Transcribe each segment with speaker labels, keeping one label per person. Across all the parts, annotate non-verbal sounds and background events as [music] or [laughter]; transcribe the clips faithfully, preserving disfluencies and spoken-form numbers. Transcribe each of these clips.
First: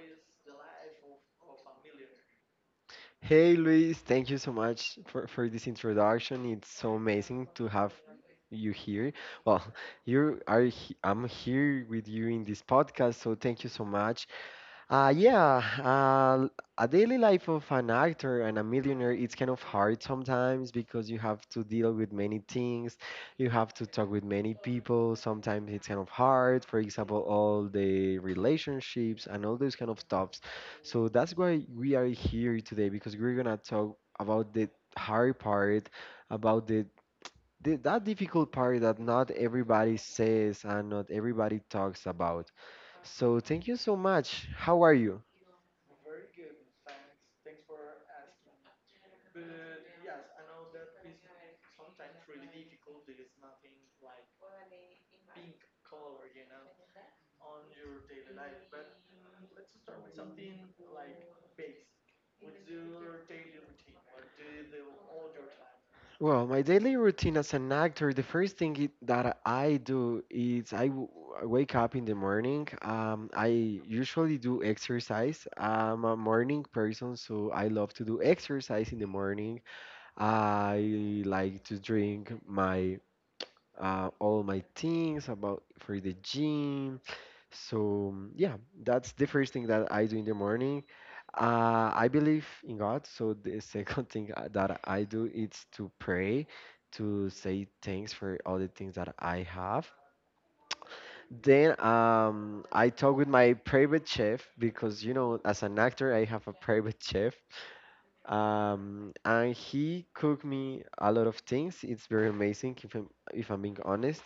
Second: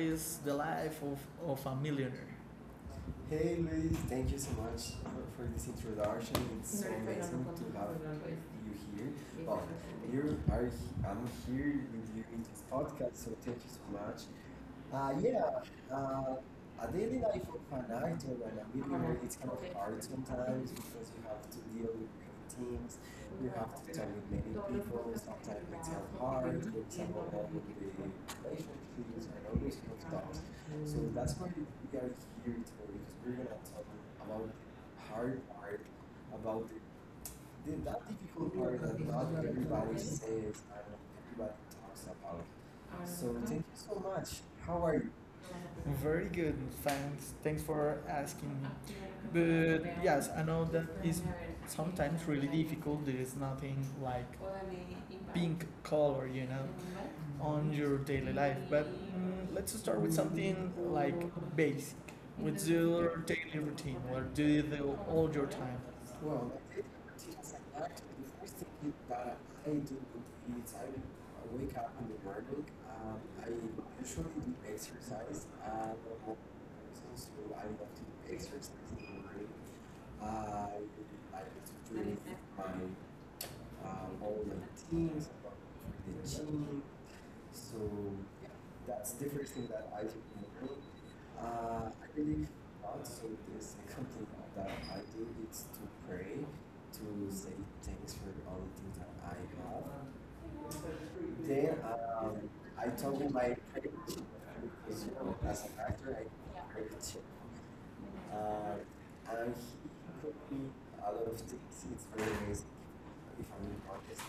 Speaker 1: is the life of, of a millionaire.
Speaker 2: Hey
Speaker 1: Hey Luis,
Speaker 2: Luis, thank
Speaker 1: thank
Speaker 2: you
Speaker 1: you so
Speaker 2: so
Speaker 1: much
Speaker 2: much for,
Speaker 1: for,
Speaker 2: for
Speaker 1: this
Speaker 2: this
Speaker 1: introduction.
Speaker 2: introduction. It's
Speaker 1: It's so
Speaker 2: so
Speaker 1: amazing
Speaker 2: amazing to
Speaker 1: to have
Speaker 2: have you
Speaker 1: you here.
Speaker 2: here.
Speaker 1: Well,
Speaker 2: Well,
Speaker 1: you
Speaker 2: you are
Speaker 1: are.
Speaker 2: he-
Speaker 1: I'm
Speaker 2: I'm
Speaker 1: here
Speaker 2: here with
Speaker 1: with you
Speaker 2: you
Speaker 1: in
Speaker 2: in this
Speaker 1: this
Speaker 2: podcast,
Speaker 1: podcast, so
Speaker 2: so
Speaker 1: thank
Speaker 2: thank you
Speaker 1: you so
Speaker 2: so much.
Speaker 1: much.
Speaker 2: Uh,
Speaker 1: Uh,
Speaker 2: yeah,
Speaker 1: yeah, uh,
Speaker 2: uh, a
Speaker 1: a
Speaker 2: daily
Speaker 1: daily life
Speaker 2: life of
Speaker 1: of an
Speaker 2: an
Speaker 1: actor
Speaker 2: actor and
Speaker 1: and
Speaker 2: a
Speaker 1: a
Speaker 2: millionaire,
Speaker 1: millionaire,
Speaker 2: it's
Speaker 1: it's
Speaker 2: kind
Speaker 1: kind
Speaker 2: of
Speaker 1: of
Speaker 2: hard
Speaker 1: hard
Speaker 2: sometimes
Speaker 1: sometimes
Speaker 2: because
Speaker 1: because
Speaker 2: you
Speaker 1: you
Speaker 2: have
Speaker 1: have to
Speaker 2: to
Speaker 1: deal
Speaker 2: deal
Speaker 1: with
Speaker 2: with many
Speaker 1: many
Speaker 2: things.
Speaker 1: teams, you
Speaker 2: You have
Speaker 1: have
Speaker 2: to
Speaker 1: to talk
Speaker 2: talk with
Speaker 1: with many
Speaker 2: many
Speaker 1: people,
Speaker 2: people.
Speaker 1: sometimes
Speaker 2: Sometimes it's
Speaker 1: it's
Speaker 2: kind of
Speaker 1: hard,
Speaker 2: hard.
Speaker 1: for
Speaker 2: For example,
Speaker 1: example, now with
Speaker 2: all the
Speaker 1: the things issues
Speaker 2: relationships
Speaker 1: and
Speaker 2: and all
Speaker 1: all
Speaker 2: those
Speaker 1: those
Speaker 2: kind
Speaker 1: kind
Speaker 2: of
Speaker 1: of
Speaker 2: stuffs.
Speaker 1: stuff. So
Speaker 2: So
Speaker 1: that's
Speaker 2: that's
Speaker 1: why we
Speaker 2: why we
Speaker 1: are
Speaker 2: are
Speaker 1: here to
Speaker 2: here today
Speaker 1: because
Speaker 2: because
Speaker 1: we're
Speaker 2: we're gonna
Speaker 1: gonna talk
Speaker 2: talk
Speaker 1: about
Speaker 2: about the hard
Speaker 1: hard
Speaker 2: part, about
Speaker 1: about
Speaker 2: the,
Speaker 1: the,
Speaker 2: the
Speaker 1: that
Speaker 2: that difficult
Speaker 1: difficult part
Speaker 2: part that
Speaker 1: that not
Speaker 2: not
Speaker 1: everybody
Speaker 2: everybody
Speaker 1: says and
Speaker 2: says and not
Speaker 1: everybody about.
Speaker 2: everybody talks about.
Speaker 1: So
Speaker 2: So
Speaker 1: thank
Speaker 2: thank
Speaker 1: you
Speaker 2: you so
Speaker 1: so much.
Speaker 2: much. How
Speaker 1: How are
Speaker 2: are
Speaker 1: you?
Speaker 2: you?
Speaker 1: Very good, thanks. Thanks for asking. But yes, I know that is sometimes really difficult. There is nothing like pink color, you know, on your daily life. But mm, let's start with something like basic. What's your daily routine? What do you do all your time?
Speaker 2: Well,
Speaker 1: Well,
Speaker 2: my daily routine as an
Speaker 1: like
Speaker 2: actor, the first thing it,
Speaker 1: think that
Speaker 2: that
Speaker 1: I
Speaker 2: I
Speaker 1: do
Speaker 2: do
Speaker 1: not eat.
Speaker 2: is I w-
Speaker 1: I wake
Speaker 2: wake
Speaker 1: up
Speaker 2: up in
Speaker 1: in
Speaker 2: the
Speaker 1: the morning.
Speaker 2: morning.
Speaker 1: Um,
Speaker 2: Um,
Speaker 1: I
Speaker 2: I
Speaker 1: usually
Speaker 2: usually
Speaker 1: do
Speaker 2: do
Speaker 1: exercise,
Speaker 2: exercise. I'm a
Speaker 1: and
Speaker 2: morning person, so
Speaker 1: also I
Speaker 2: I
Speaker 1: love
Speaker 2: love
Speaker 1: to
Speaker 2: to do
Speaker 1: do exercise
Speaker 2: exercise in
Speaker 1: in
Speaker 2: the
Speaker 1: the morning.
Speaker 2: morning.
Speaker 1: Uh,
Speaker 2: I
Speaker 1: I I like
Speaker 2: like
Speaker 1: to
Speaker 2: to
Speaker 1: train
Speaker 2: drink
Speaker 1: with my
Speaker 2: my uh,
Speaker 1: uh, all
Speaker 2: all my
Speaker 1: my teams,
Speaker 2: things about for
Speaker 1: the
Speaker 2: the
Speaker 1: gym.
Speaker 2: gym.
Speaker 1: So
Speaker 2: So yeah,
Speaker 1: that's
Speaker 2: that's
Speaker 1: the
Speaker 2: the
Speaker 1: first
Speaker 2: first
Speaker 1: thing
Speaker 2: thing
Speaker 1: that
Speaker 2: that
Speaker 1: I
Speaker 2: I
Speaker 1: do
Speaker 2: do in the
Speaker 1: normally.
Speaker 2: morning.
Speaker 1: Uh,
Speaker 2: Uh,
Speaker 1: I
Speaker 2: I believe
Speaker 1: believe
Speaker 2: in
Speaker 1: God,
Speaker 2: God,
Speaker 1: so
Speaker 2: so the [laughs]
Speaker 1: the second
Speaker 2: second
Speaker 1: thing
Speaker 2: thing uh,
Speaker 1: that
Speaker 2: that
Speaker 1: I
Speaker 2: I
Speaker 1: do
Speaker 2: do is
Speaker 1: is to
Speaker 2: to
Speaker 1: pray,
Speaker 2: pray, to
Speaker 1: to say
Speaker 2: say
Speaker 1: thanks
Speaker 2: thanks
Speaker 1: for
Speaker 2: for
Speaker 1: all
Speaker 2: all the
Speaker 1: the
Speaker 2: things
Speaker 1: things that
Speaker 2: that
Speaker 1: I
Speaker 2: I have.
Speaker 1: have. Then
Speaker 2: Then
Speaker 1: um,
Speaker 2: um,
Speaker 1: I
Speaker 2: I talk
Speaker 1: talk
Speaker 2: with
Speaker 1: with
Speaker 2: my
Speaker 1: my
Speaker 2: private
Speaker 1: parents
Speaker 2: chef
Speaker 1: because
Speaker 2: because
Speaker 1: you
Speaker 2: you
Speaker 1: know,
Speaker 2: know,
Speaker 1: as
Speaker 2: as
Speaker 1: an
Speaker 2: an actor,
Speaker 1: actor,
Speaker 2: I have a
Speaker 1: I pray
Speaker 2: private [laughs]
Speaker 1: too.
Speaker 2: chef.
Speaker 1: Um,
Speaker 2: Um,
Speaker 1: and
Speaker 2: and he
Speaker 1: he could
Speaker 2: cooked
Speaker 1: me
Speaker 2: me
Speaker 1: a
Speaker 2: a
Speaker 1: lot
Speaker 2: lot of
Speaker 1: of
Speaker 2: things.
Speaker 1: things. It's
Speaker 2: It's
Speaker 1: very
Speaker 2: very
Speaker 1: amazing,
Speaker 2: amazing if I'm,
Speaker 1: if
Speaker 2: if I'm
Speaker 1: I'm
Speaker 2: being
Speaker 1: being honest.
Speaker 2: honest.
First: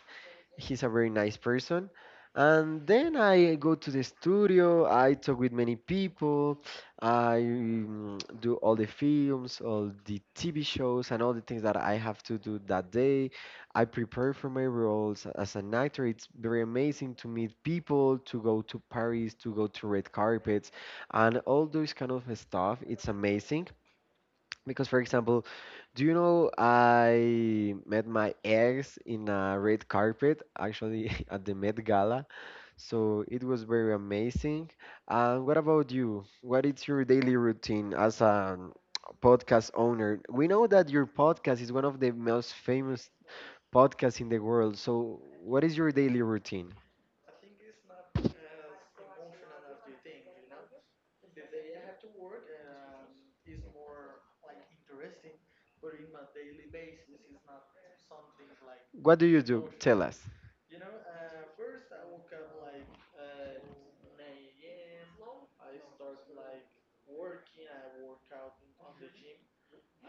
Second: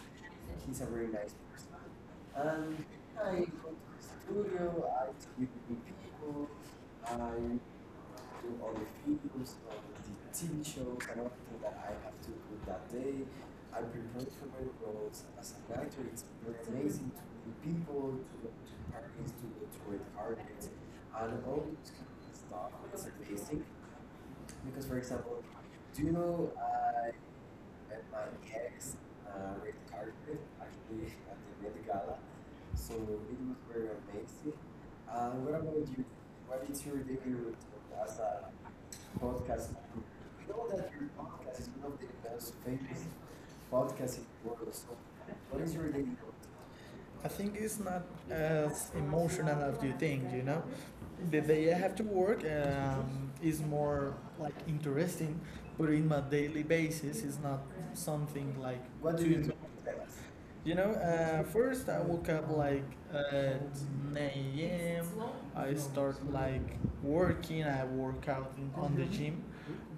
Speaker 1: He's
Speaker 2: He's
Speaker 1: a
Speaker 2: a
Speaker 1: very
Speaker 2: very
Speaker 1: nice
Speaker 2: nice person.
Speaker 1: person. And
Speaker 2: And then
Speaker 1: I
Speaker 2: I go to the studio,
Speaker 1: studio, I
Speaker 2: I talk
Speaker 1: talk
Speaker 2: with many
Speaker 1: people,
Speaker 2: people, I
Speaker 1: I
Speaker 2: mm,
Speaker 1: do
Speaker 2: do
Speaker 1: all
Speaker 2: all the
Speaker 1: the videos,
Speaker 2: films,
Speaker 1: all
Speaker 2: all the
Speaker 1: the
Speaker 2: T V
Speaker 1: T V shows,
Speaker 2: shows,
Speaker 1: and
Speaker 2: and all the
Speaker 1: everything
Speaker 2: things
Speaker 1: that
Speaker 2: that
Speaker 1: I
Speaker 2: I
Speaker 1: have
Speaker 2: have
Speaker 1: to
Speaker 2: to
Speaker 1: do
Speaker 2: do that
Speaker 1: that day.
Speaker 2: day.
Speaker 1: I
Speaker 2: I
Speaker 1: prepare
Speaker 2: prepare
Speaker 1: for
Speaker 2: for my
Speaker 1: my roles
Speaker 2: roles as
Speaker 1: as
Speaker 2: an
Speaker 1: an
Speaker 2: actor.
Speaker 1: actor.
Speaker 2: It's
Speaker 1: It's
Speaker 2: very
Speaker 1: very amazing
Speaker 2: amazing
Speaker 1: to
Speaker 2: to
Speaker 1: meet
Speaker 2: meet
Speaker 1: people,
Speaker 2: people,
Speaker 1: to
Speaker 2: to
Speaker 1: go
Speaker 2: go
Speaker 1: to
Speaker 2: to Paris,
Speaker 1: parties, to
Speaker 2: to go
Speaker 1: go to
Speaker 2: to
Speaker 1: red
Speaker 2: red carpets,
Speaker 1: carpets,
Speaker 2: and
Speaker 1: and
Speaker 2: all
Speaker 1: all this
Speaker 2: those kind
Speaker 1: kind
Speaker 2: of
Speaker 1: of stuff.
Speaker 2: stuff.
Speaker 1: It's
Speaker 2: It's amazing.
Speaker 1: amazing
Speaker 2: Because,
Speaker 1: because,
Speaker 2: for
Speaker 1: for
Speaker 2: example,
Speaker 1: example,
Speaker 2: do
Speaker 1: do
Speaker 2: you
Speaker 1: you
Speaker 2: know
Speaker 1: know I
Speaker 2: I met
Speaker 1: at my
Speaker 2: my ex
Speaker 1: ex,
Speaker 2: in a
Speaker 1: uh, red
Speaker 2: red carpet,
Speaker 1: carpet,
Speaker 2: actually
Speaker 1: actually [laughs]
Speaker 2: [laughs]
Speaker 1: at
Speaker 2: at the
Speaker 1: the
Speaker 2: Met
Speaker 1: Met Gala.
Speaker 2: Gala.
Speaker 1: So it
Speaker 2: So
Speaker 1: was
Speaker 2: it was very
Speaker 1: very amazing.
Speaker 2: amazing.
Speaker 1: Uh,
Speaker 2: And what
Speaker 1: what
Speaker 2: about
Speaker 1: about you?
Speaker 2: you? What
Speaker 1: What
Speaker 2: is
Speaker 1: is
Speaker 2: your
Speaker 1: your daily
Speaker 2: daily routine
Speaker 1: routine
Speaker 2: as
Speaker 1: as a
Speaker 2: a podcast
Speaker 1: podcast?
Speaker 2: owner? We
Speaker 1: We
Speaker 2: know
Speaker 1: know
Speaker 2: that
Speaker 1: that
Speaker 2: your
Speaker 1: your
Speaker 2: podcast
Speaker 1: podcast
Speaker 2: is
Speaker 1: is
Speaker 2: one of
Speaker 1: one of
Speaker 2: the
Speaker 1: the
Speaker 2: most
Speaker 1: most
Speaker 2: famous
Speaker 1: famous
Speaker 2: podcasts
Speaker 1: podcasts
Speaker 2: in
Speaker 1: in
Speaker 2: the
Speaker 1: the
Speaker 2: world.
Speaker 1: world. So
Speaker 2: So what
Speaker 1: what
Speaker 2: is
Speaker 1: is
Speaker 2: your
Speaker 1: your daily
Speaker 2: daily
Speaker 1: routine?
Speaker 2: routine?
Speaker 1: I think it's not as emotional as you think, you know. The day I have to work um, is more like interesting, but in my daily basis, it's not something like
Speaker 2: What do
Speaker 1: what do too
Speaker 2: you
Speaker 1: you too do?
Speaker 2: do? Tell us.
Speaker 1: You know, uh, first I woke up like at nine a m. I start like working. I work out in, on the gym.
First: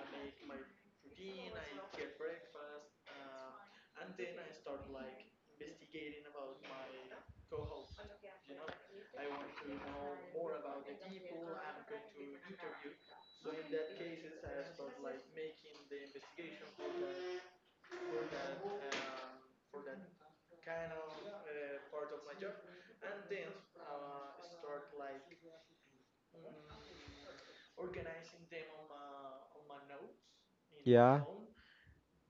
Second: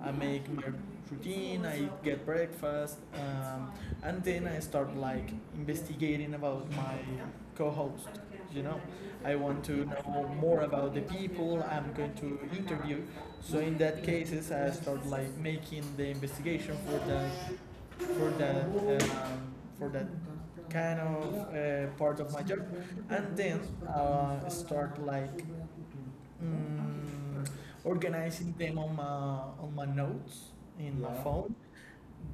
Speaker 1: I make my routine. I get breakfast. Um, and then I start like investigating about my co-host. You know, I want to know more about the people I'm going to interview. So in that cases, I start like making the investigation for that for that um, for that kind of uh, part of my job, and then uh, start like mm, organizing them on my on my notes in my
Speaker 2: Yeah.
Speaker 1: phone